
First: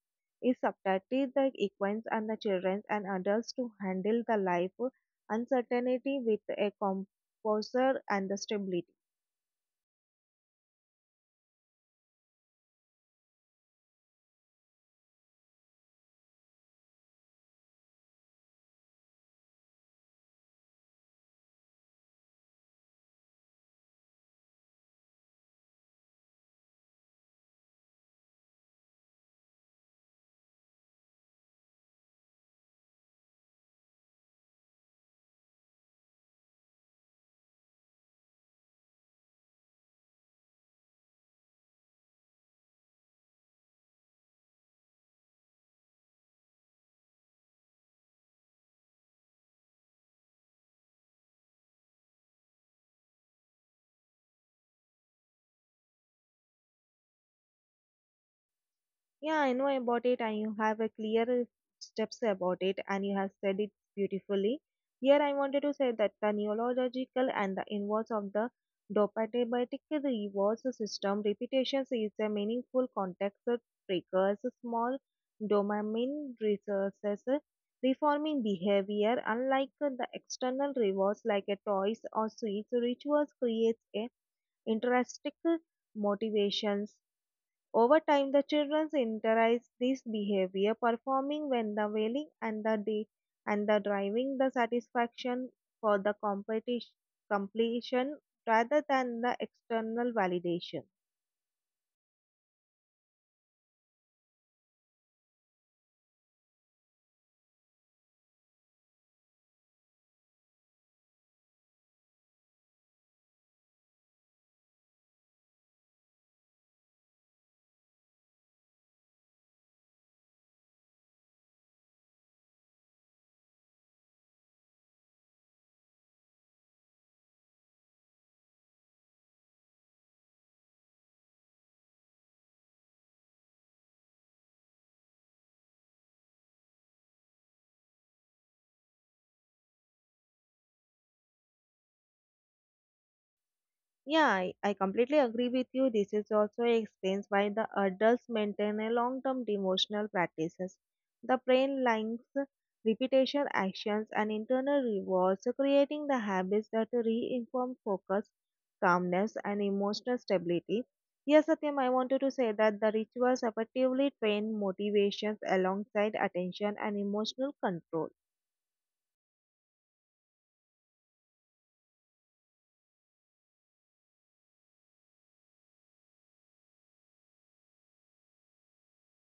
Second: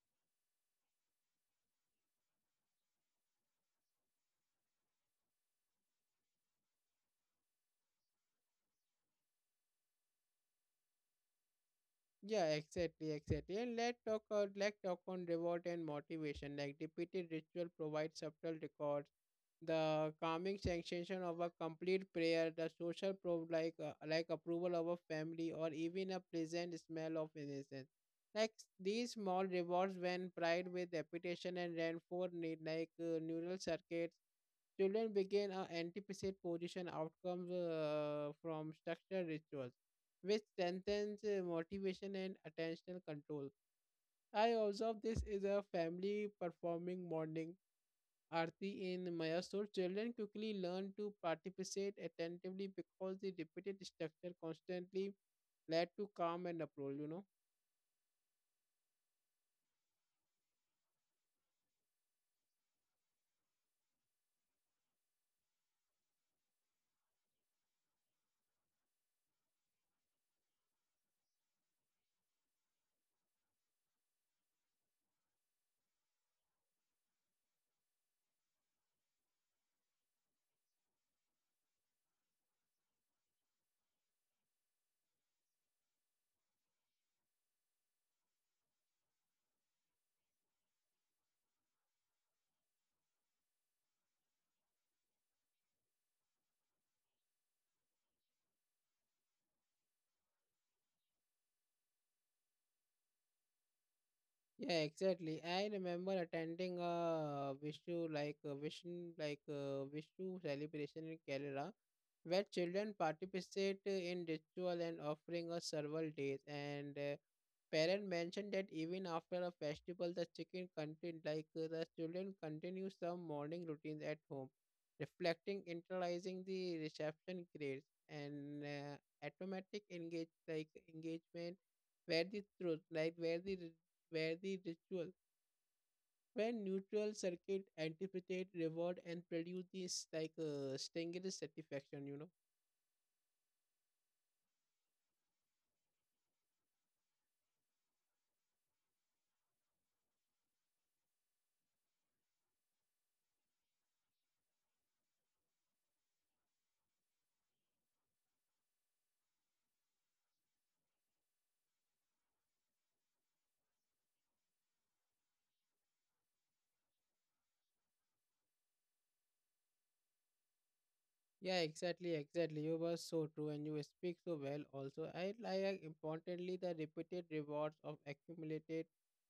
B: It subtly the equines and the children and adults to handle the life uncertainty with a composer and the stability.
A: Yeah, exactly, exactly. And let's talk on reward and motivation. Like repeated ritual provides subtle records, the calming sensation of a complete prayer, the social proof like approval of a family, or even a pleasant smell of innocence. Like these small rewards when paired with repetition and reinforced neural circuits. Children begin anticipate position outcomes from structured rituals, which strengthens motivation and attentional control. I observe this is a family performing morning arti in Mayasur. Children quickly learn to participate attentively because the repeated structure constantly led to calm and uproar. You know.
B: Yeah, I know about it, and you have a clear steps about it, and you have said it beautifully. Here, I wanted to say that the neurological and the inverse of the dopaminergic reward system repetitions is a meaningful context that triggers small dopamine resources, reforming behavior. Unlike the external rewards like a toys or sweets, rituals creates a intrinsic motivations over time, the children internalize this behavior, performing when the wailing and the de- and the driving the satisfaction for the competition completion rather than the external validation.
A: Yeah, exactly. I remember attending a Vishu like a Vishnu like a Vishu celebration in Kerala, where children participate in ritual and offering of several days. And parent mentioned that even after a festival, the chicken contin like the children continue some morning routines at home, reflecting internalizing the reception grades and automatic engagement where the truth like where the ritual where neutral circuit anticipate reward and produce this strangest satisfaction, you know.
B: Yeah, I completely agree with you. This is also explains why the adults maintain a long-term devotional practices. The brain links repetition actions and internal rewards, creating the habits that reinforce focus, calmness, and emotional stability. Yes, Satyam, I wanted to say that the rituals effectively train motivations alongside attention and emotional control.
A: Yeah, exactly, exactly. You were so true and you speak so well also. I like importantly the repeated rewards of accumulated,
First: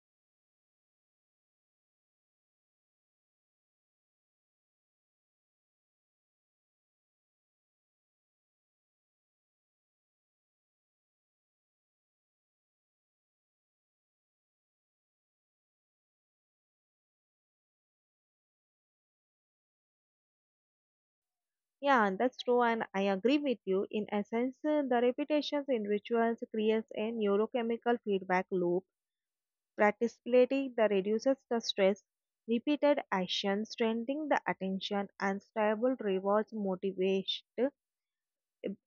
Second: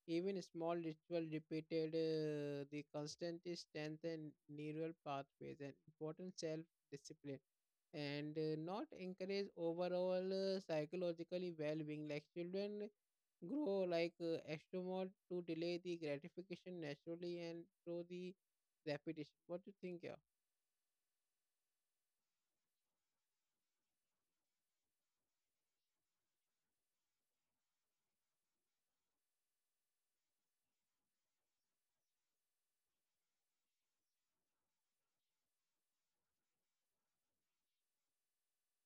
A: even small ritual repeated, the constant strength and neural pathways and important self-discipline and not encourage overall psychologically well-being, like children grow extremely to delay the gratification naturally and through the repetition. What do you think? Yeah?
B: Yeah, and that's true, and I agree with you. In essence, the repetitions in rituals creates a neurochemical feedback loop. Participating the reduces the stress, repeated action strengthening the attention, and stable rewards motivate uh,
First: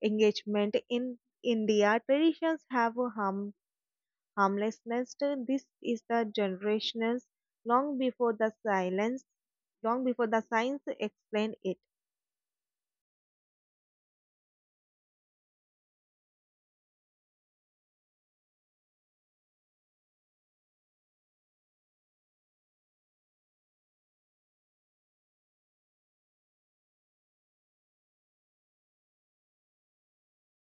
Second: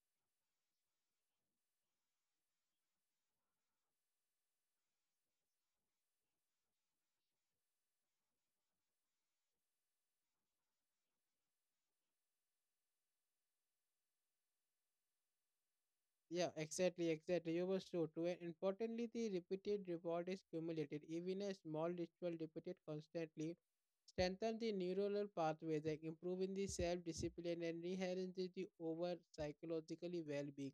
B: engagement. In India, traditions have a harm, harmlessness. This is the generations long before the silence, long before the science explained it.
A: Yeah, exactly, exactly. You were so true. And importantly, the repeated reward is cumulative. Even a small ritual repeated constantly strengthens the neuronal pathways, like improving the self-discipline and enhancing the over psychologically well-being.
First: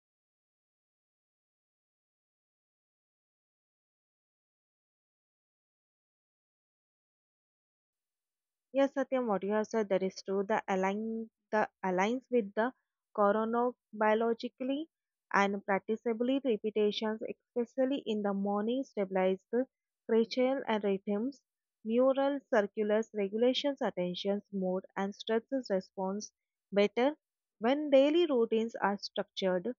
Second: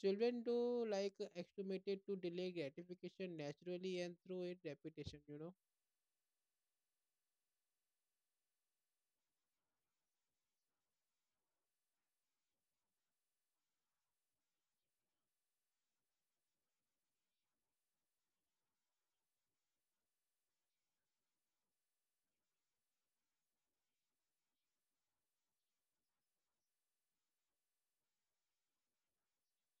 A: Children do like acclimated to delay gratification naturally and through it repetition, you know?
B: Yes, Satyam, what you have said, that is true. The align the aligns with the chronobiologically and practicably repetitions, especially in the morning, stabilize the cranial and rhythms, neural circulars, regulations, attentions, mood, and stresses response better when daily routines are structured.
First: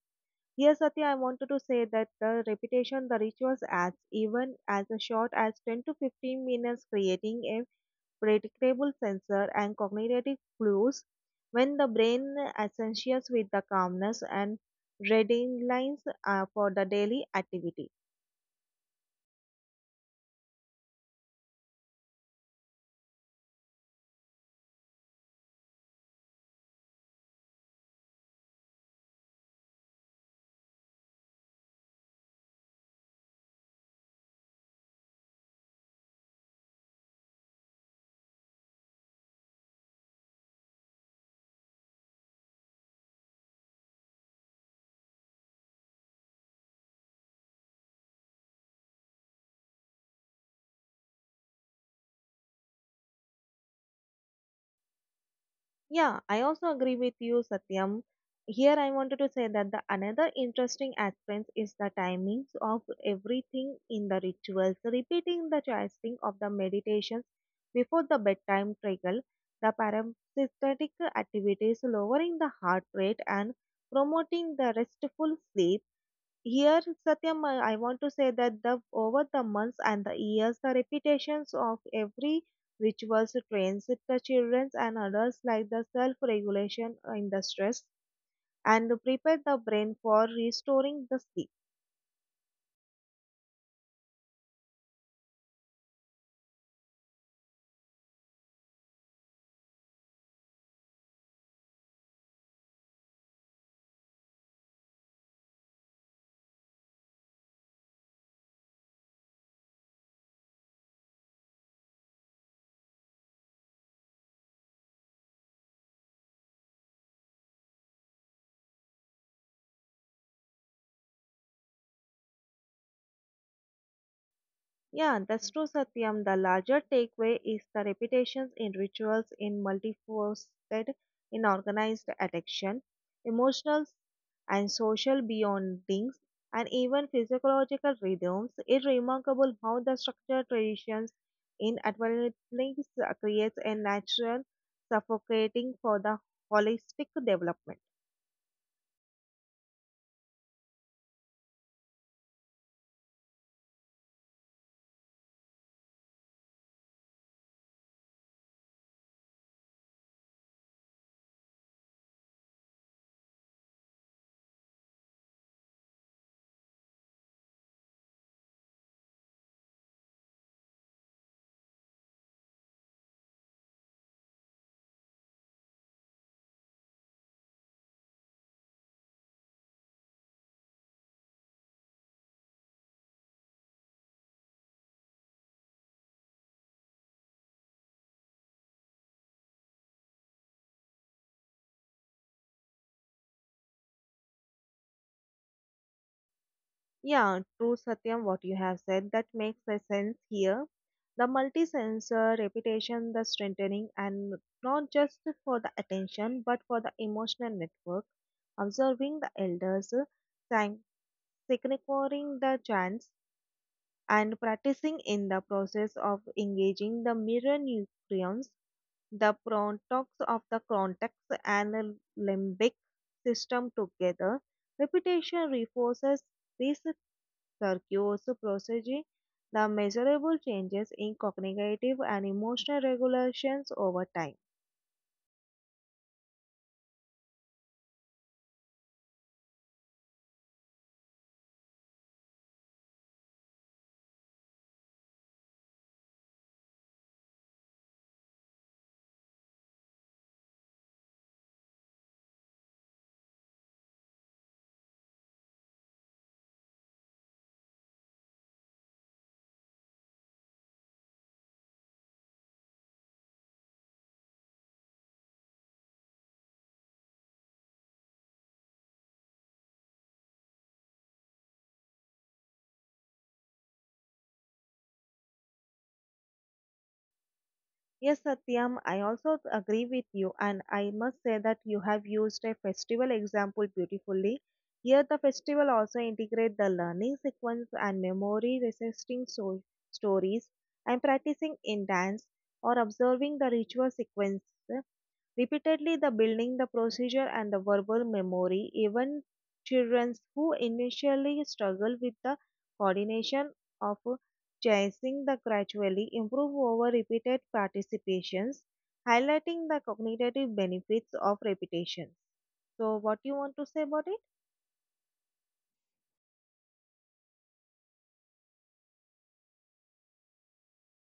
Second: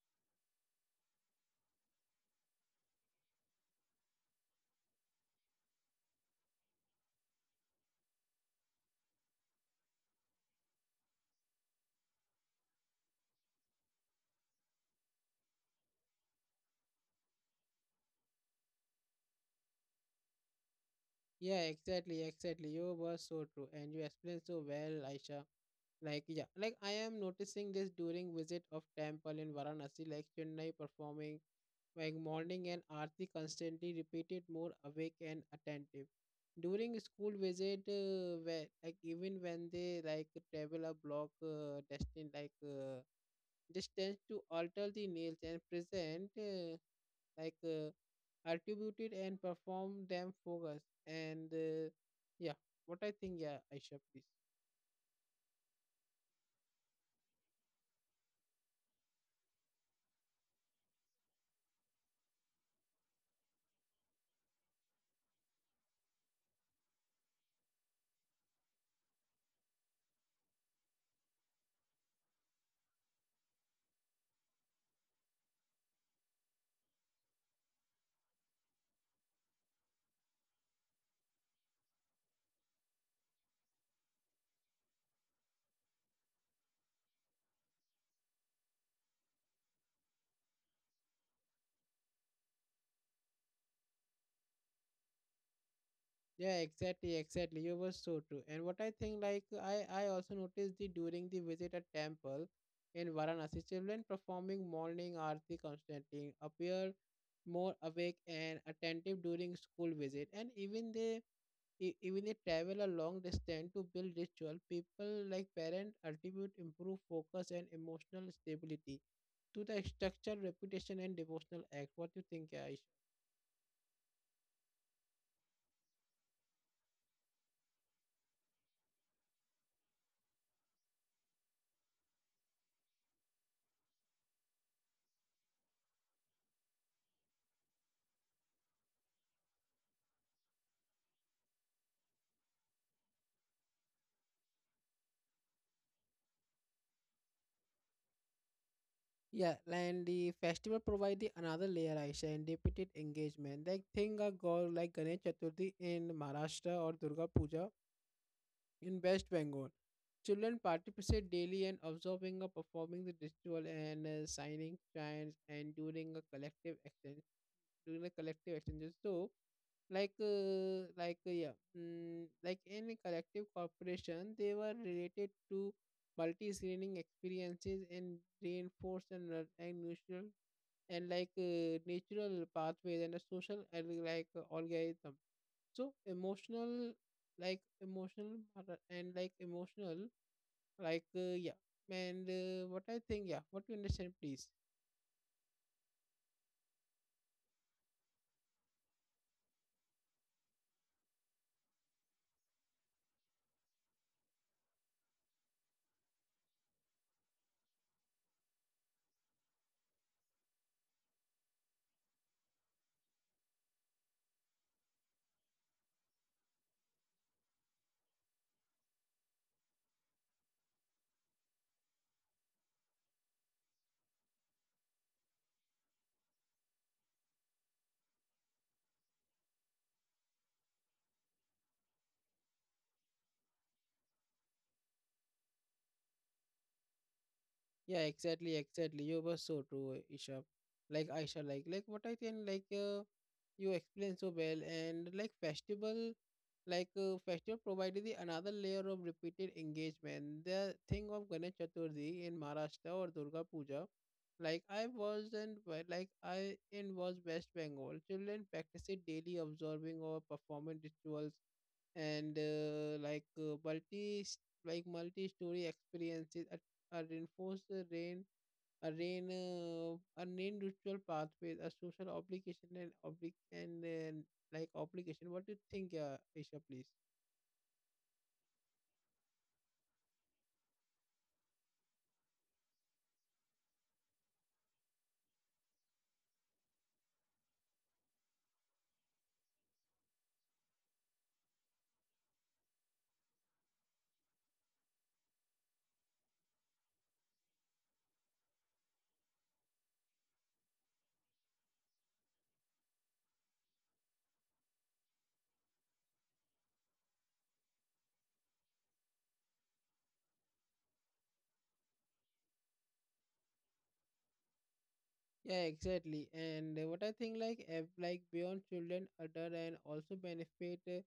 B: Yes, Satya, I wanted to say that the repetition, the rituals adds even as a short as 10 to 15 minutes, creating a predictable sensor and cognitive clues when the brain associates with the calmness and reading lines for the daily activity.
A: Yeah, exactly, exactly. You were so true. And you explained so well, Aisha. Like yeah, like I am noticing this during visit of temple in Varanasi, like Chennai performing like morning and aarti constantly repeated more awake and attentive. During school visit, where like even when they like travel a block destined like distance to alter the nails and present like uh, attributed and perform them focus and yeah, what I think, yeah, Aisha, please.
B: Yeah, I also agree with you, Satyam. Here I wanted to say that the another interesting aspect is the timings of everything in the rituals. Repeating the chanting of the meditations before the bedtime trigger the parasympathetic activities, lowering the heart rate and promoting the restful sleep. Here, Satyam, I want to say that the over the months and the years, the repetitions of every rituals trains the children and adults like the self-regulation in the stress and prepare the brain for restoring the sleep.
A: Yeah, exactly, exactly. You were so true. And what I think, like I also noticed the during the visit at temple in Varanasi, children performing morning aarti constantly appear more awake and attentive during school visit, and even they travel a long distance to build ritual. People like parent attribute improve focus and emotional stability to the structure, reputation, and devotional act. What do you think, Aisha?
B: Yeah, that's true, Satyam. The larger takeaway is the repetitions in rituals in multifaceted, in organized addiction, emotional and social beyondings, and even physiological rhythms. It's remarkable how the structured traditions in adolescence creates a natural suffocating for the holistic development.
A: Yeah, and the festival provide the another layer, Aisha, and repeated engagement. Like think a girl like Ganesh Chaturthi in Maharashtra or Durga Puja in West Bengal. Children participate daily and observing or performing the ritual and signing chants and during a collective exchanges. So, like in a collective corporation, they were related to multi-screening experiences and reinforced and mutual and natural pathways and a social and algorithm so emotional like emotional yeah and what I think, yeah, what you understand, please.
B: Yeah, true Satyam, what you have said, that makes a sense here. The multi-sensor repetition, the strengthening, and not just for the attention, but for the emotional network. Observing the elders, sang- securing the chants, and practicing in the process of engaging the mirror neurons, the prontox of the cortex and the limbic system together. Repetition reinforces this circuoso procedure. The measurable changes in cognitive and emotional regulations over time.
A: Yeah, exactly, exactly. You were so true, Isha. Like Aisha, like what I can like you explain so well, and like festival provided the another layer of repeated engagement. The thing of Ganesh Chaturthi in Maharashtra or Durga Puja, like I was in Wa- like I in was West Bengal. Children practice it daily, observing or performing rituals and multi-story experiences reinforce the rain a rain a rain ritual pathway, a social obligation and oblig and like obligation. What do you think, Aisha, please?
B: Yes, Satyam, I also agree with you, and I must say that you have used a festival example beautifully. Here, the festival also integrate the learning sequence and memory resisting so- stories and practicing in dance or observing the ritual sequence. Repeatedly, the building the procedure and the verbal memory, even children who initially struggle with the coordination of chasing the gradually improve over repeated participations, highlighting the cognitive benefits of repetition. So, what you want to say about it?
A: Yeah, exactly and what I think like beyond children adult and also benefit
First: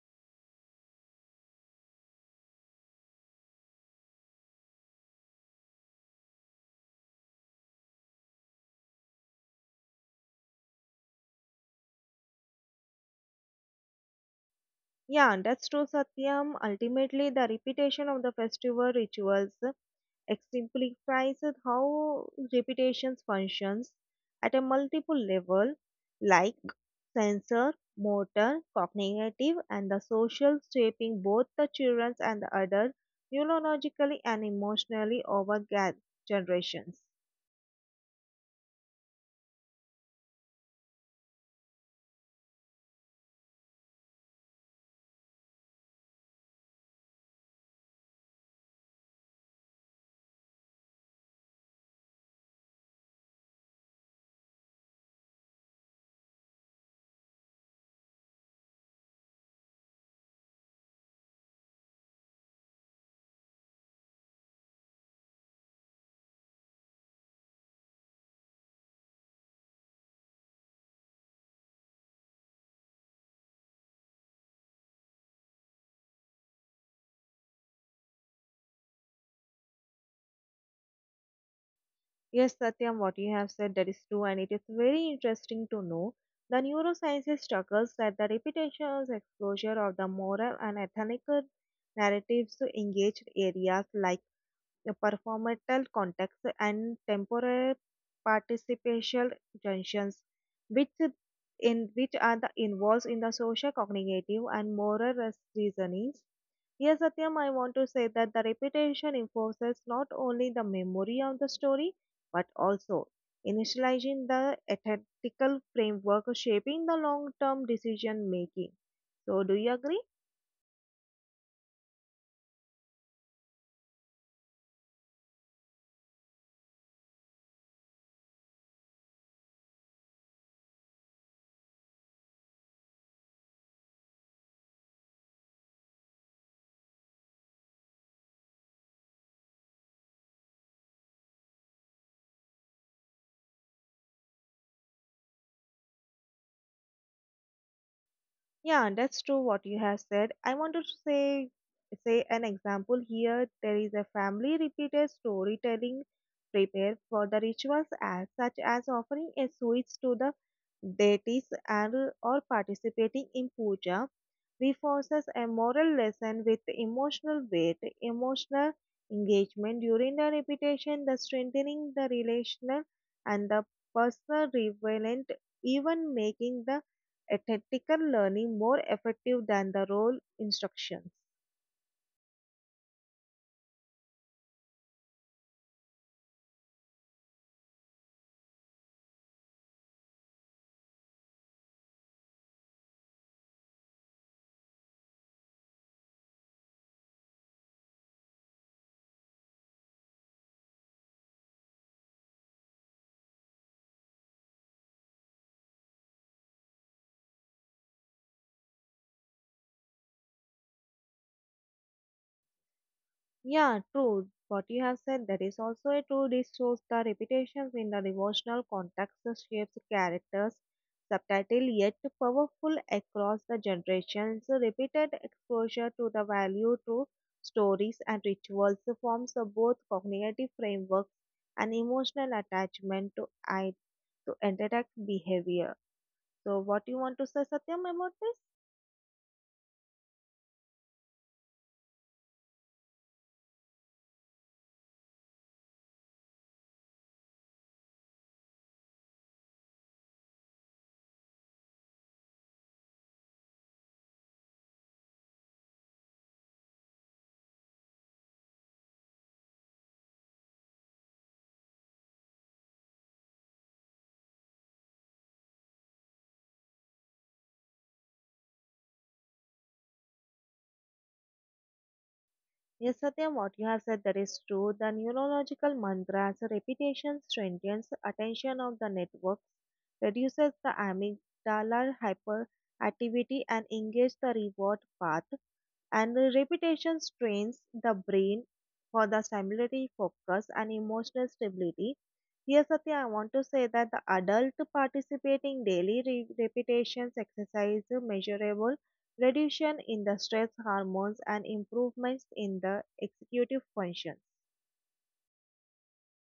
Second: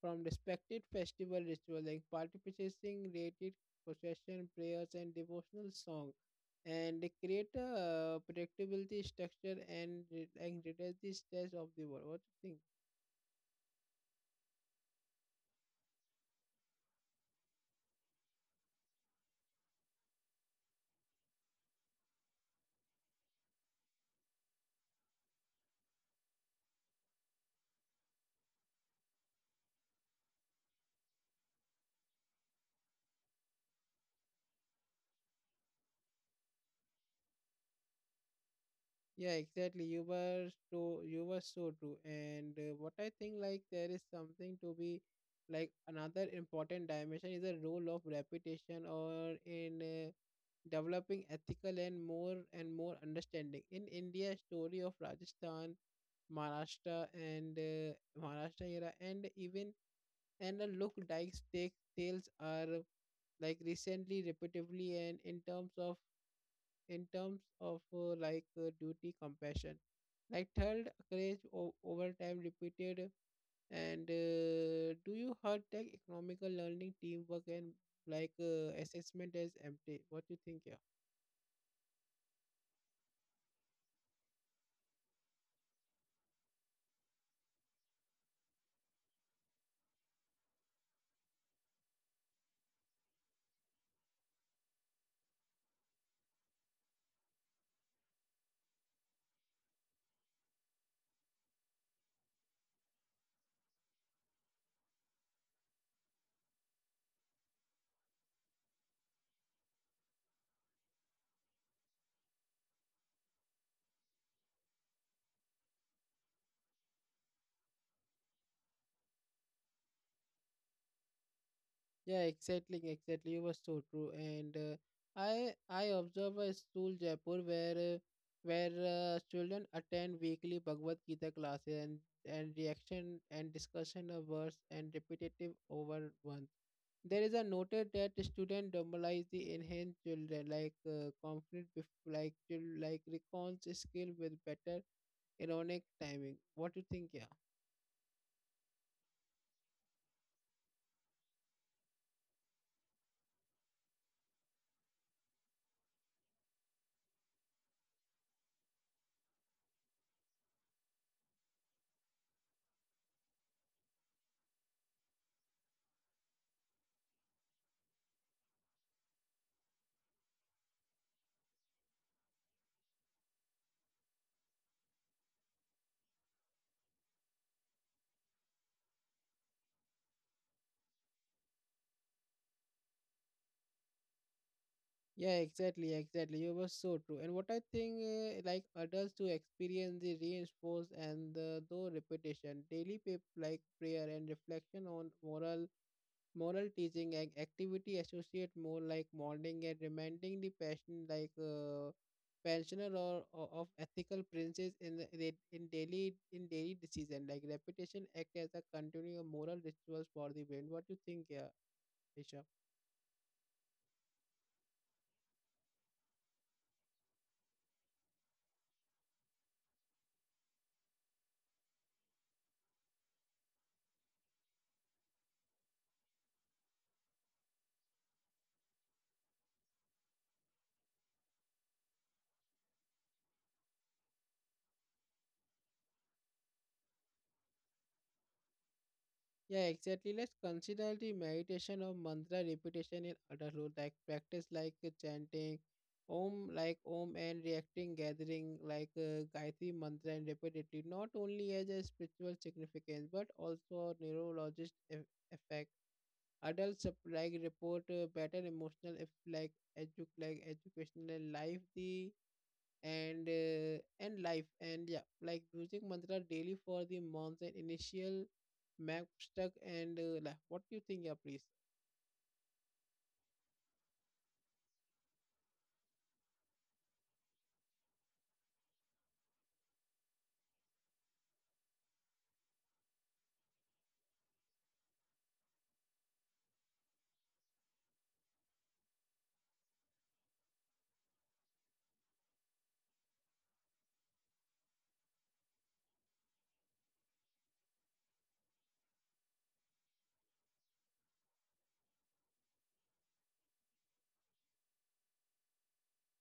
A: from respected festival ritual like participating related procession prayers and devotional song and they create a predictability structure and reduce the stress of the world. What do you think?
B: Yeah, and that's true, Satyam. Ultimately, the repetition of the festival rituals exemplifies how repetitions functions at a multiple level, like sensor, motor, cognitive, and the social, shaping both the children and the adults neurologically and emotionally over generations.
A: Yeah, exactly. You were so true. And what I think, like there is something to be like another important dimension is the role of reputation or in developing ethical and more understanding. In India, story of Rajasthan, Maharashtra, and Maharashtra era, and even and the look Dykes take tales are like recently, repetitively, and in terms of like duty, compassion. Like third, courage over time repeated. And do you heard like economical learning, teamwork, and assessment as empty? What do you think? Yeah.
B: Yes, Satyam, what you have said that is true, and it is very interesting to know. The neurosciences struggles that the repetitious exposure of the moral and ethical narratives to engaged areas like the performative context and temporal participial junctions, which in which are the involves in the social, cognitive, and moral reasonings. Here, Satyam, I want to say that the repetition enforces not only the memory of the story but also initializing the ethical framework shaping the long term decision making. So, do you agree?
A: Yeah. Exactly. Exactly. You were so true. And I observe a school Jaipur where children attend weekly Bhagavad Gita classes and reaction and discussion of words and repetitive over one. There is a noted that student normalize the enhanced children like confident bef- like chil- like recounts skill with better ironic timing. What you think? Yeah,
B: Yeah, that's true what you have said. I want to say an example here. There is a family repeated storytelling prepare for the rituals as such as offering a switch to the deities and or participating in puja reinforces a moral lesson with emotional weight, emotional engagement during the repetition, the strengthening the relational and the personal relevant, even making the ethical learning more effective than the role instructions.
A: yeah, exactly, exactly. You were so true. And what I think, like adults to experience the reinforce and the though repetition, daily prayer and reflection on moral teaching and activity associate more like mourning and reminding the passion pensioner or of ethical princes in in daily decision like repetition act as a continuing moral rituals for the brain. What do you think, yeah, Ishan?
B: Yeah, true. What you have said that is also a true. This shows the repetitions in the devotional context that shapes characters subtitle yet powerful across the generations. Repeated exposure to the value through stories and rituals forms a both cognitive frameworks and emotional attachment to I to interact behavior. So what you want to say Satyam about this?
A: Yeah, exactly. Let's consider the meditation or mantra repetition in adulthood, like practice chanting Om, like Om and reacting, gathering Gayatri mantra and repeatedly, not only as a spiritual significance but also a neurologist effect. Adults like report better emotional if like educational life. The and life and yeah like using mantra daily for the months and initial map stuck and life. What do you think, yeah, please?
B: Yes, Satyam, what you have said that is true. The neurological mantra as a repetition strengthens the attention of the networks, reduces the amygdala hyperactivity and engages the reward path. And the repetition strains the brain for the stimulatory focus and emotional stability. Here, Satya, I want to say that the adult participating daily repetitions exercise measurable reduction in the stress hormones and improvements in the executive functions.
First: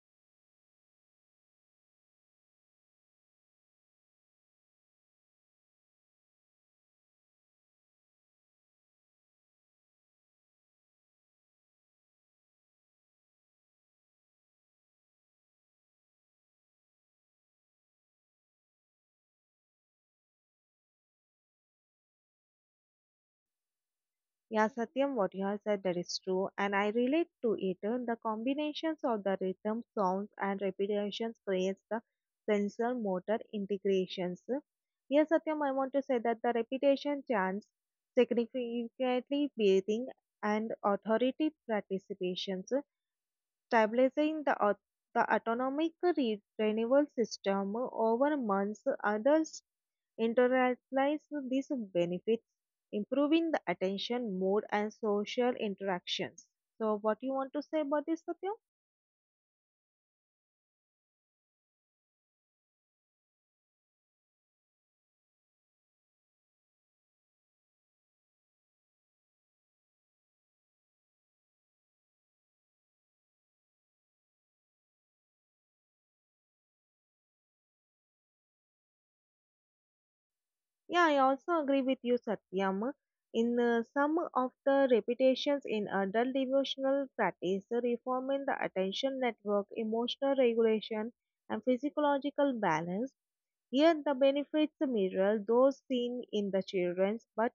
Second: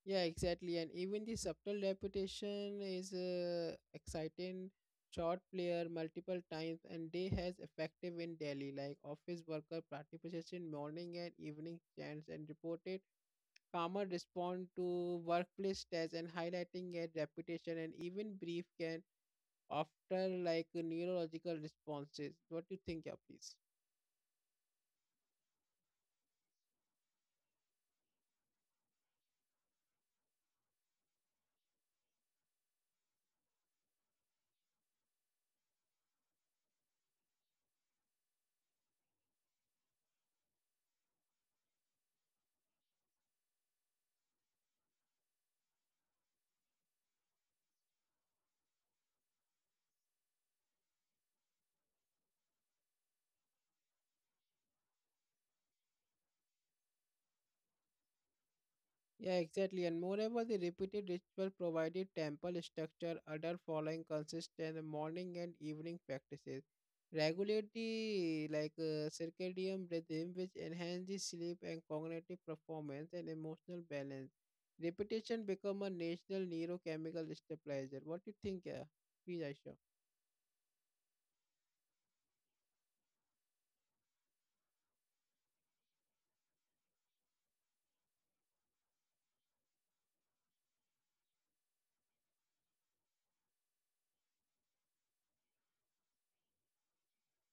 A: Yeah, exactly and even the subtle repetition is exciting short player multiple times and day has effective in Delhi like office worker participation morning and evening chants and reported farmer respond to workplace tests and highlighting a reputation and even brief can after like neurological responses. What do you think, yeah, please?
B: Yeah, Satyam, what you have said that is true, and I relate to it. The combinations of the rhythm, sounds, and repetitions creates the sensor motor integrations. Yes, Satyam, I want to say that the repetition chants significantly breathing and authority participations, stabilizing the, the autonomic renewal system over months. Adults internalize these benefits, improving the attention, mood, and social interactions. So, what you want to say about this, Satyam?
A: Yeah, exactly. And moreover, the repeated ritual provided temple structure other following consistent morning and evening practices. Regulate the circadian rhythm, which enhance the sleep and cognitive performance and emotional balance. Repetition become a natural neurochemical stabilizer. What do you think? Yeah, please, Aisha.
B: Yeah, I also agree with you, Satyam. In some of the repetitions in adult devotional practice, reforming the attention network, emotional regulation, and physiological balance. Yet the benefits mirror those seen in the children's, but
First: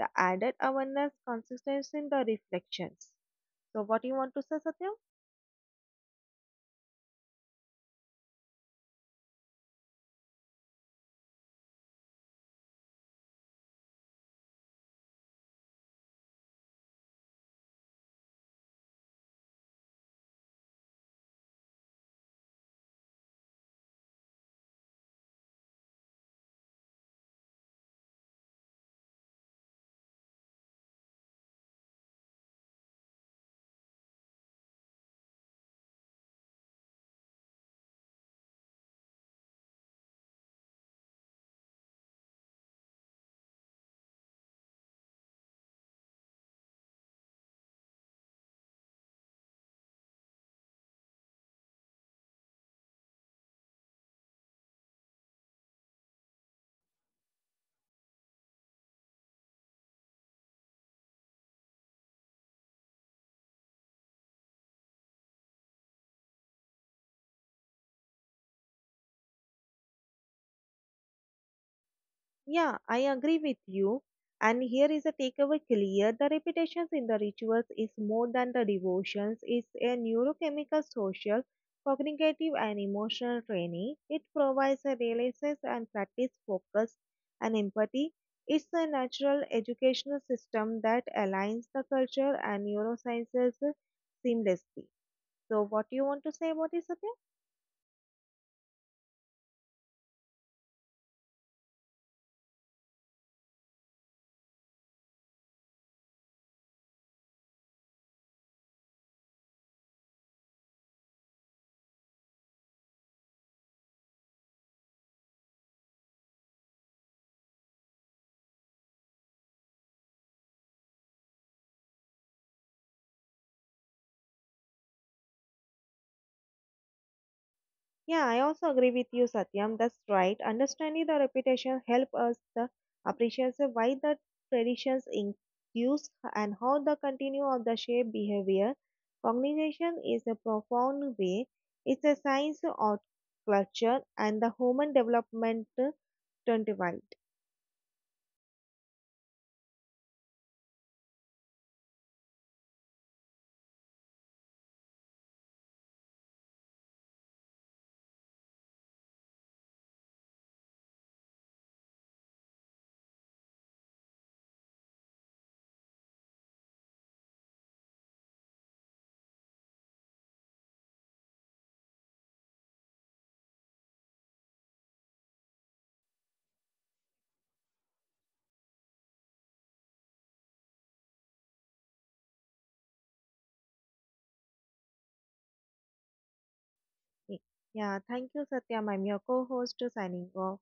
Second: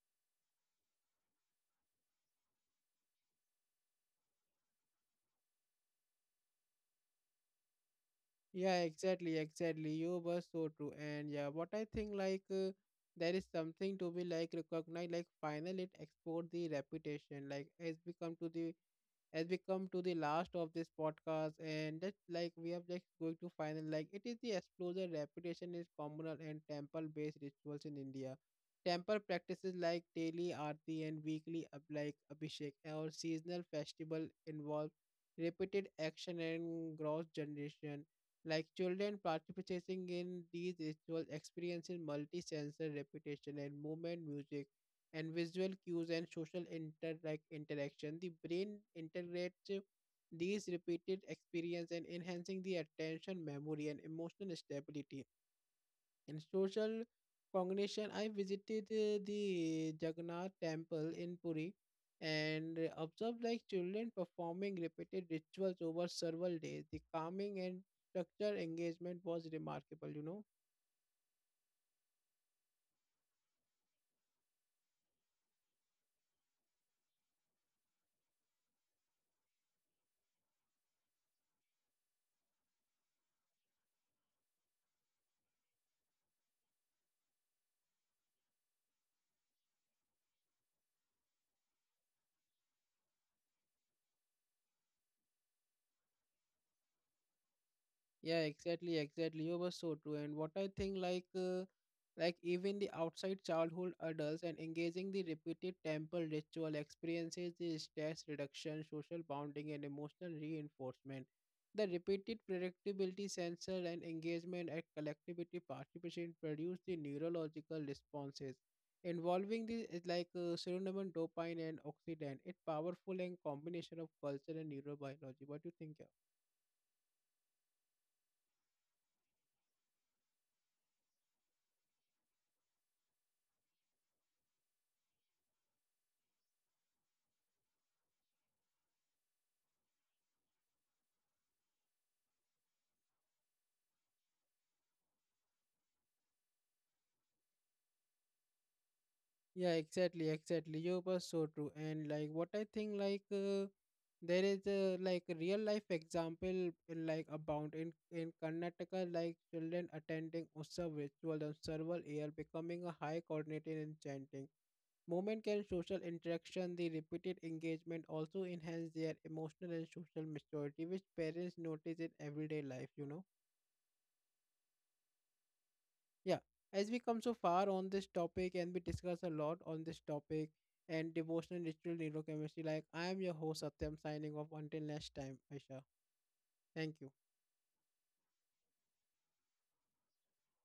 B: the added awareness consists in the reflections. So what you want to say, Satya?
A: Yeah, exactly, exactly. You were so true. And yeah, what I think there is something to be like recognized, like final it export the reputation, like has become to the as we come to the last of this podcast and just like we are just going to final, like it is the explosion reputation is communal and temple based rituals in india temple practices like daily aarti and weekly abhishek or seasonal festival involve repeated action and gross generation like children participating in these rituals experiencing multi-sensor repetition and movement music and visual cues and social interaction. The brain integrates these repeated experience and enhancing the attention, memory, and emotional stability. In social cognition, I visited the Jagannath temple in Puri and observed like children performing repeated rituals over several days. The calming and structure engagement was remarkable, you know.
B: Yeah, I agree with you. And here is a takeaway clear. The repetitions in the rituals is more than the devotions. It's a neurochemical, social, cognitive, and emotional training. It provides a releases and practice focus and empathy. It's a natural educational system that aligns the culture and neurosciences seamlessly. So, what do you want to say about this, Satya?
A: Yeah, exactly, exactly. You were so true. And what I think, like even the outside childhood adults and engaging the repeated temple ritual experiences the stress reduction, social bonding, and emotional reinforcement. The repeated predictability sensor and engagement at collectivity participation produce the neurological responses involving the is serotonin, dopamine, and oxidant. It's powerful and combination of culture and neurobiology. What do you think? Yeah?
B: Yeah, I also agree with you, Satyam. That's right. Understanding the reputation help us the appreciate why the traditions induce and how the continue of the shape behavior. Cognition is a profound way. It's a science of culture and the human development 25.
A: Yeah, exactly, exactly. You were so true. And like what I think there is a like a real life example in like abound in Karnataka like children attending Utsav ritual and several year becoming a high coordinated and chanting. Movement and social interaction, the repeated engagement also enhance their emotional and social maturity, which parents notice in everyday life, you know. Yeah, as we come so far on this topic and we discuss a lot on this topic and devotional ritual neurochemistry, like I am your host Satyam signing off until next time, Aisha. Thank you.
B: Yeah, thank you, Satyam. I'm your co-host signing off.